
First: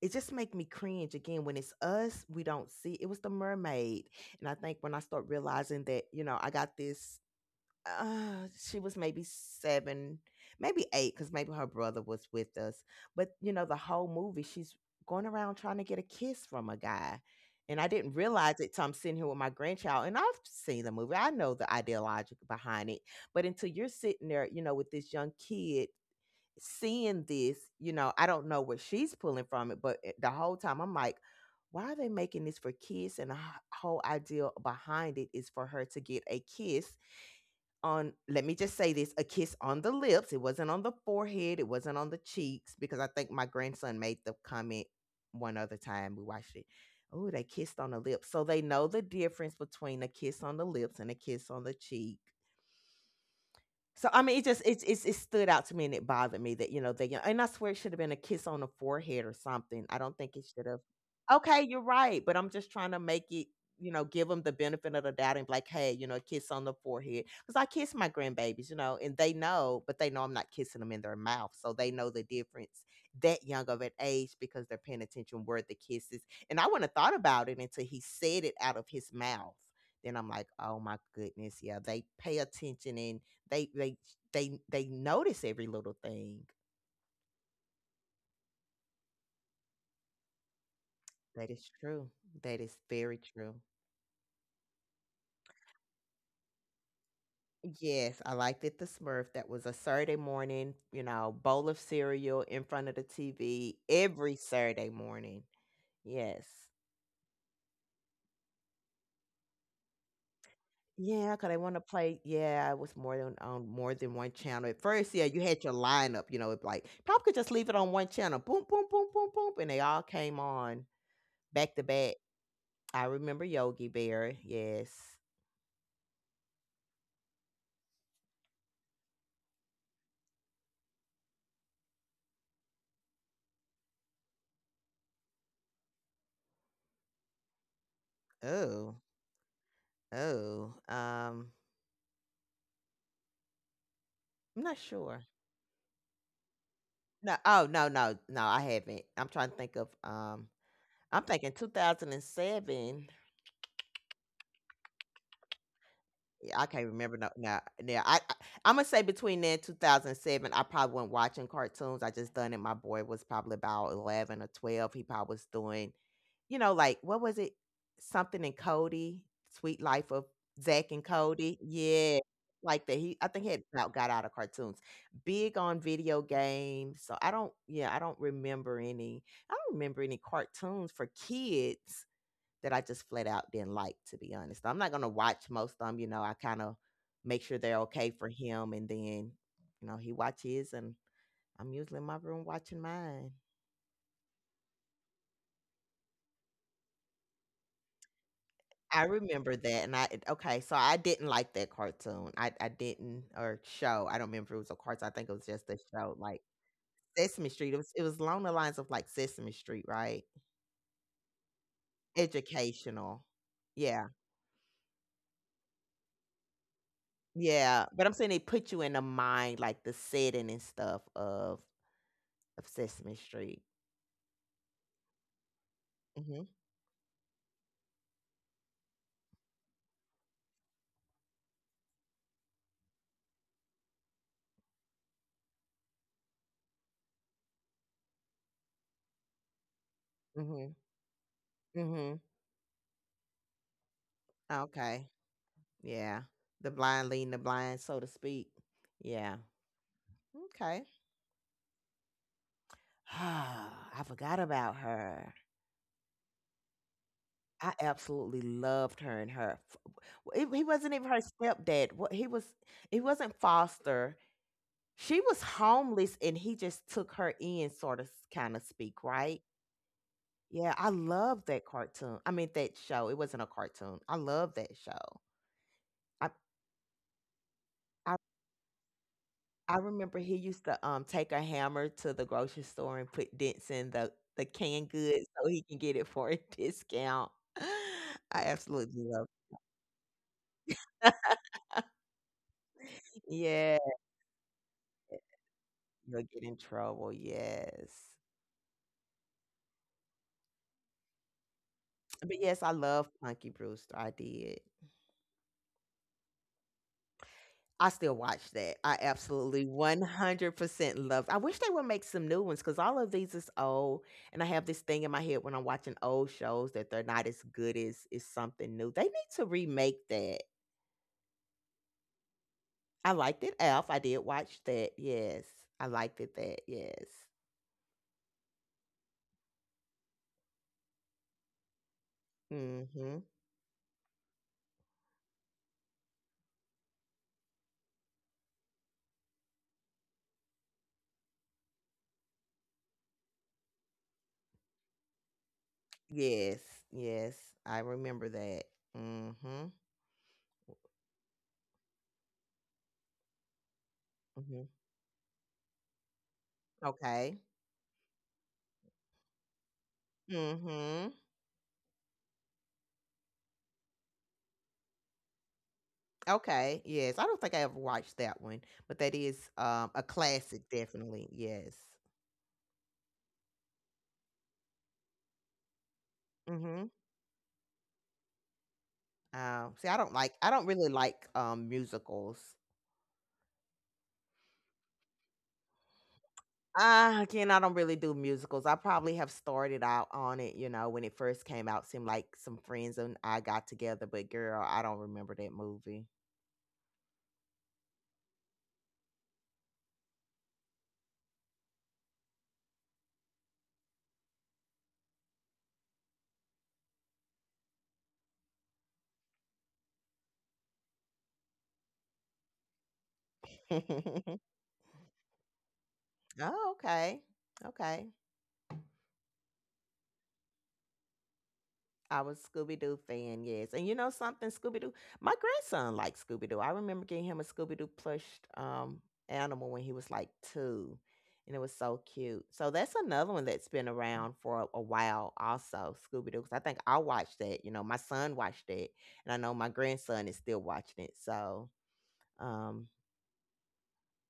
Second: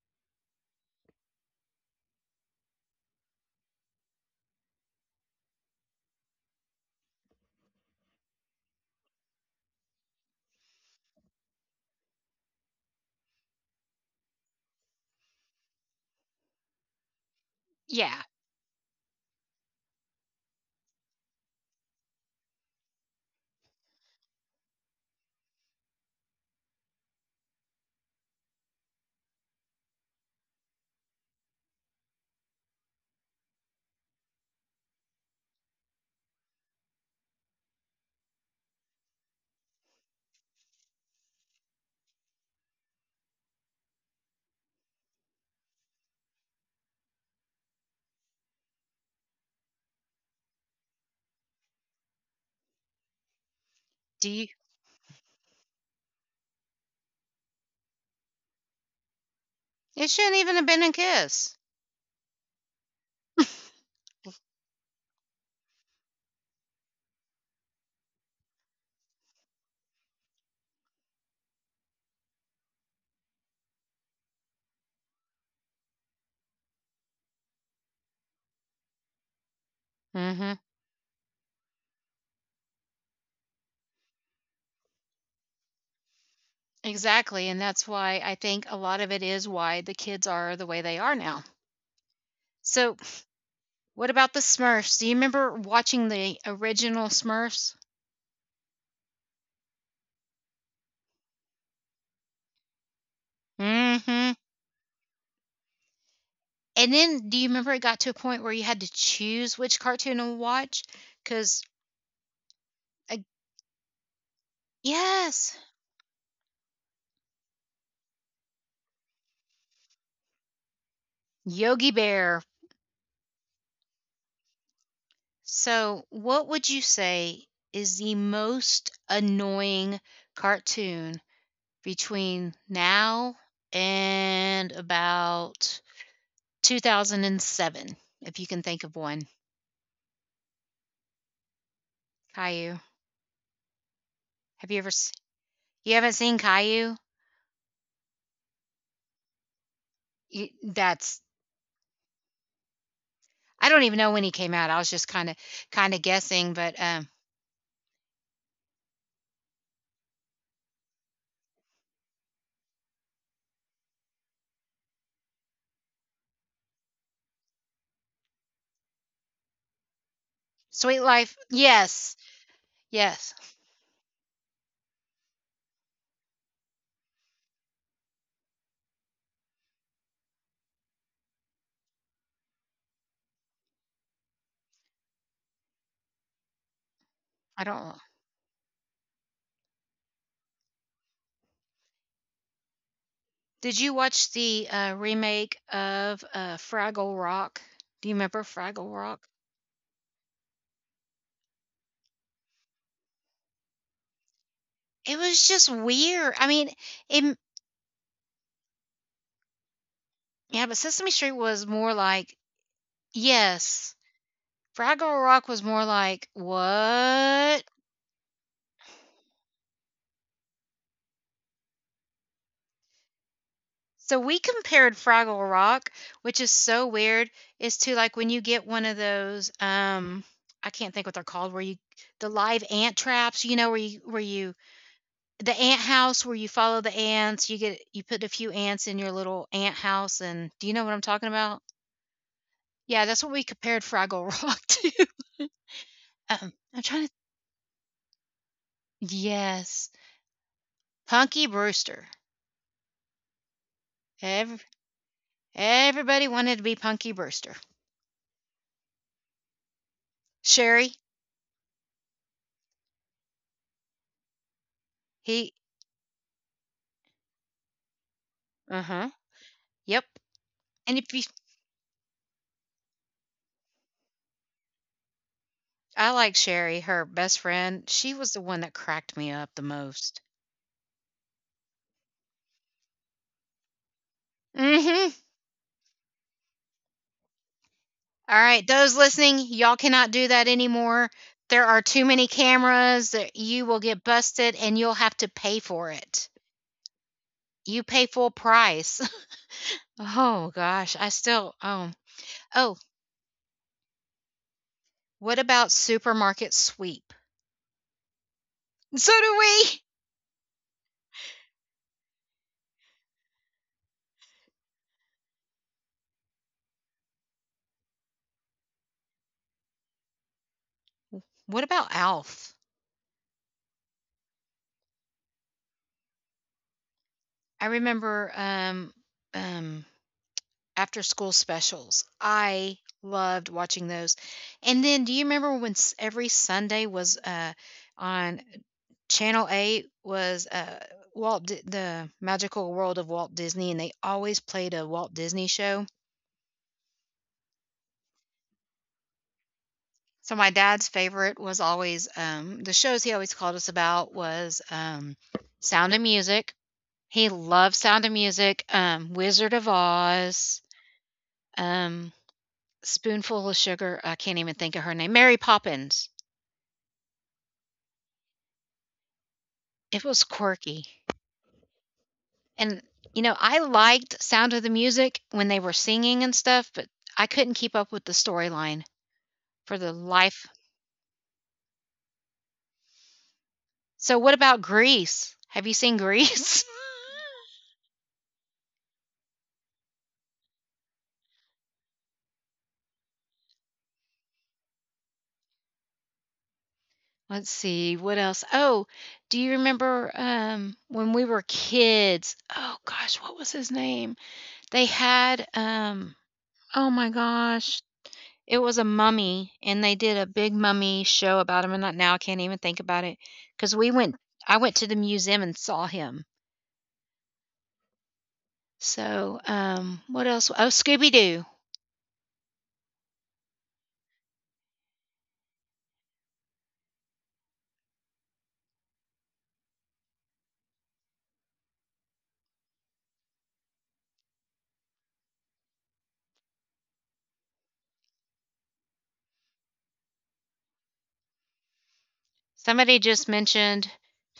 it just make me cringe again when it's us we don't see it was the mermaid. And I think when I start realizing that you know I got this. She was maybe 7, maybe 8, cuz maybe her brother was with us. But you know, the whole movie she's going around trying to get a kiss from a guy. And I didn't
Yeah,
realize it till I'm sitting here with my grandchild. And I've seen the movie. I know the ideology behind it. But until you're sitting there, you know, with this young kid seeing this, you know, I don't know what she's pulling from it, but the whole time I'm like, why are they making this for kids? And whole idea behind it is for her to get a kiss on, let me just say this, a kiss on the lips. It wasn't on the forehead, it wasn't on the cheeks. Because I think my grandson made the comment one other time we watched it, "Oh, they kissed on the lips." So they know the difference between a kiss on the lips and a kiss on the cheek. So I
do
mean, it
you
just it stood out to me, and it bothered me that you know they, and I swear it should have been a kiss on the forehead or something. I
It
don't think
shouldn't
it
even have
should have.
been a kiss.
Okay, you're right, but I'm just trying to make it you know give them the benefit of the doubt and be like, hey, you know, a kiss on the forehead. Because I kiss my grandbabies, you know, and they know, but they know I'm not kissing them in their mouth, so they know the difference that young of an age, because they're paying attention where the kisses. And I wouldn't have thought about it until he said it out of his mouth. Then I'm like,
Mhm.
oh my goodness, yeah, they pay attention and they they they notice every little thing.
Exactly, and that's why I think a lot of it is why the kids are the way they are now.
That is true. That is
So,
very true.
what about the Smurfs? Do you remember watching the original Smurfs?
Yes, I liked it. The Smurf. That was a Saturday morning, you know, bowl of cereal in front of the TV
Mm hmm.
every Saturday morning. Yes.
And then, do you remember it got to a point where you had to choose which cartoon to watch?
Yeah, because they
Because,
want to play. Yeah, it was more than on more than one channel. At first, yeah, you
yes,
had your lineup. You know, it like probably could just leave it on one channel. Boom, boom, boom, boom, boom, and they all came on back to
Yogi
back.
Bear.
I remember Yogi Bear. Yes.
So, what would you say is the most annoying cartoon between now and about 2007, if you can think of
Oh.
one.
Oh,
Caillou.
I'm
Have
not
you ever
sure.
you haven't seen Caillou?
No, oh no, no, no, I haven't. I'm trying to think of
You, that's
I'm thinking 2007.
I don't even know when he came out. I was just kind of guessing,
Yeah, I
but
can't remember. No no. No. I'm gonna say between then 2007, I probably wasn't watching cartoons. I just done it. My boy was probably about 11 or 12. He probably was doing you know, like, what was it? Something in Cody, Sweet Life of Zach and
Sweet Life.
Cody.
Yes.
Yeah. Like that. He I
Yes.
think he had about got out of cartoons. Big on video games. So I don't yeah, I don't remember any I don't remember any cartoons for kids that I just flat out didn't like, to be honest. I'm not gonna watch most of them, you know, I kind of make sure
I
they're
don't
okay for him and then, you know, he watches and I'm usually in my room watching mine.
Did you watch the remake of Fraggle Rock? Do you remember Fraggle
I
Rock?
remember that, and I okay, so I didn't like that cartoon. I didn't or show, I don't remember if it was a cartoon, I
It
think it was
was
just
just
a show,
weird.
like,
I mean, it
Sesame Street. It was it was along the lines of, like, Sesame Street, right?
yeah, but Sesame Street was more like
Educational.
yes.
Yeah,
Fraggle Rock was more like what?
yeah, but I'm saying they put you in the mind, like, the setting and stuff of Sesame Street.
So we compared Fraggle Rock, which
Mhm,
is so weird, is to like when you get one of those I can't think what they're called where you the live ant traps, you know, where you the ant house where you follow the ants, you get you put a few ants in your little ant house and do you
mhm,
know what I'm talking about?
mhm.
Yeah, that's what we compared Fraggle Rock to.
Okay, yeah. The
I'm trying
blind
to
leading the blind, so to speak. Yeah,
yes.
okay.
Punky Brewster.
I forgot
Every,
about her.
everybody wanted to be Punky Brewster.
I absolutely loved her and her. He wasn't
Sherry,
even her stepdad. What he was, he wasn't foster. She was
he
homeless, and he just took her in, sort of, kind of speak,
uh-huh.
right?
Yep.
Yeah, I
And if you
love that cartoon. I mean, that show. It wasn't a cartoon. I love that show.
I
I
like Sherry, her best friend. She
I,
was the one that cracked me up the
I remember
most.
he used to take a hammer to the grocery store and put dents in the canned
Mhm.
goods so he can get it for a discount.
All
I
right,
absolutely
those
love.
listening, y'all cannot do that anymore. There are too many cameras that you
Yeah.
will get busted and you'll have to pay for
You'll
it.
get in trouble,
You pay
yes.
full price. Oh gosh, I still
But yes, I
oh,
love Punky Brewster. I did.
what about supermarket sweep?
I still watch that. I
So do
absolutely
we.
100% love. I wish they would make some new ones because all of these is old. And I have this thing in my head when I'm watching old shows that they're not as good as, is something new. They need to remake that.
What about Alf?
I liked it, Alf. I did watch that. Yes. I liked it, that. Yes.
I remember um after school specials. I
Mm-hmm.
loved watching those. And then do you remember when every Sunday was on Channel 8 was the Magical World of Walt Disney and they always played a Walt Disney show.
Yes. Yes. I remember that. Mm-hmm.
So my dad's favorite was always the shows he always called us about
Mm-hmm.
was Sound of Music. He
Okay.
loved Sound of Music, Wizard of Oz,
Mm-hmm.
um Spoonful of Sugar. I can't even think of her name. Mary Poppins.
Okay, yes. I don't think I ever watched that one, but that is a
It was
classic
quirky,
definitely. Yes.
and, you know, I liked Sound of the Music when they were singing and stuff,
Mhm.
but I couldn't keep up with the storyline for
See
the
I don't like
life
I don't really like musicals.
So what about Grease? Have you seen Grease?
Again, I don't really do musicals. I probably have started out on it, you know, when it first came out, seemed like some friends and I got together, but girl, I don't remember that movie.
Let's see, what else? Oh, do you remember, when we were kids oh gosh, what was his name? They had, oh my gosh. It was a mummy, and they did a big mummy show about him, and not now I can't even think about it, cause we went I went to the museum and saw him.
oh, okay. Okay.
So, what else? Oh, Scooby Doo.
I was Scooby Doo fan, yes. And you know something, Scooby Doo? My grandson likes Scooby Doo. I remember getting him a Scooby Doo plushed animal when he was like two, and it was so cute. So that's another one that's been around for a while, also Scooby Doo. Because I think I watched that. You know, my son watched it, and I know my grandson is still watching it. So um,
Somebody just mentioned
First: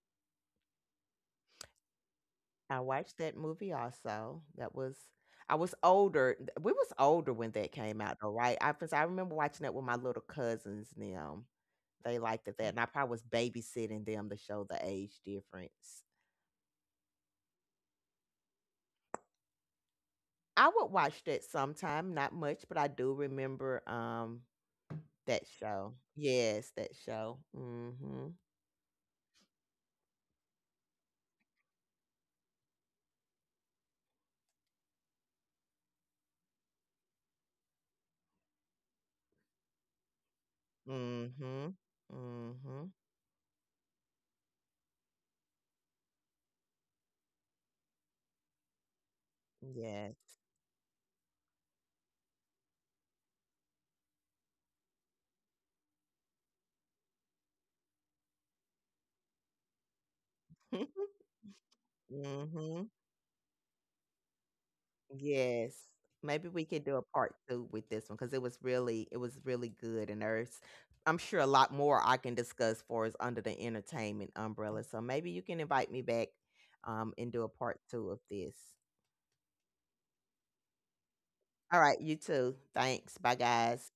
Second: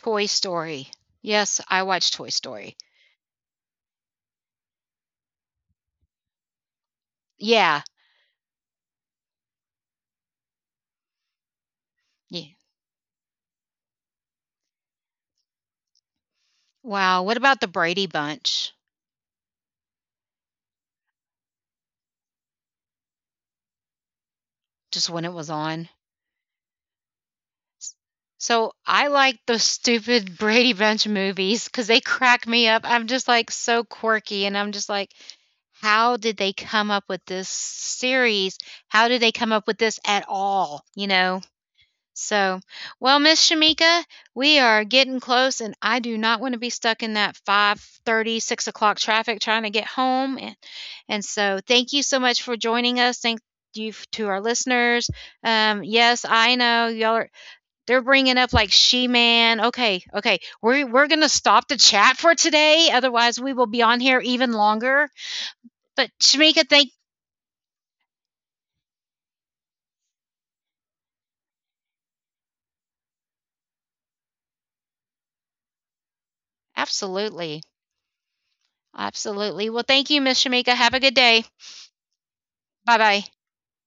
Toy Story. Yes, I watched Toy Story.
I watched that movie also. That was I was older. We was older when that
Yeah,
came out, though, right? I, 'cause I remember watching that with my little cousins now. They liked it
yeah.
that, and I probably was babysitting them to show the age difference.
Wow, what about the Brady Bunch?
I would watch that sometime, not much, but I do remember
Just when it
that
was
show.
on.
Yes, that show. Mhm.
So I like those stupid Brady Bunch movies because they crack me up. I'm just like so quirky, and I'm just like, how did they come up with this series? How did they come up with this at all? You know?
Mhm.
So,
Mhm.
well, Miss Shamika, we are getting close, and I do not want to be stuck in that 5:30, 6 o'clock traffic trying to get
Yes.
home. And so, thank you so much for joining us. Thank you to our listeners. Yes, I know y'all are they're bringing up like She-Man. Okay, okay. We're gonna stop the chat for
mhm.
today, otherwise we will be on here even longer.
Yes.
But
Maybe we
Shamika,
could do
thank
a part two with this one because it was really good and there's I'm sure a lot more I can discuss for as under the entertainment umbrella. So maybe you can invite me back and do a
absolutely,
part two of this.
absolutely. Well, thank you, Miss Shamika. Have a good day.
All right, you too.
Bye
Thanks.
bye.
Bye guys.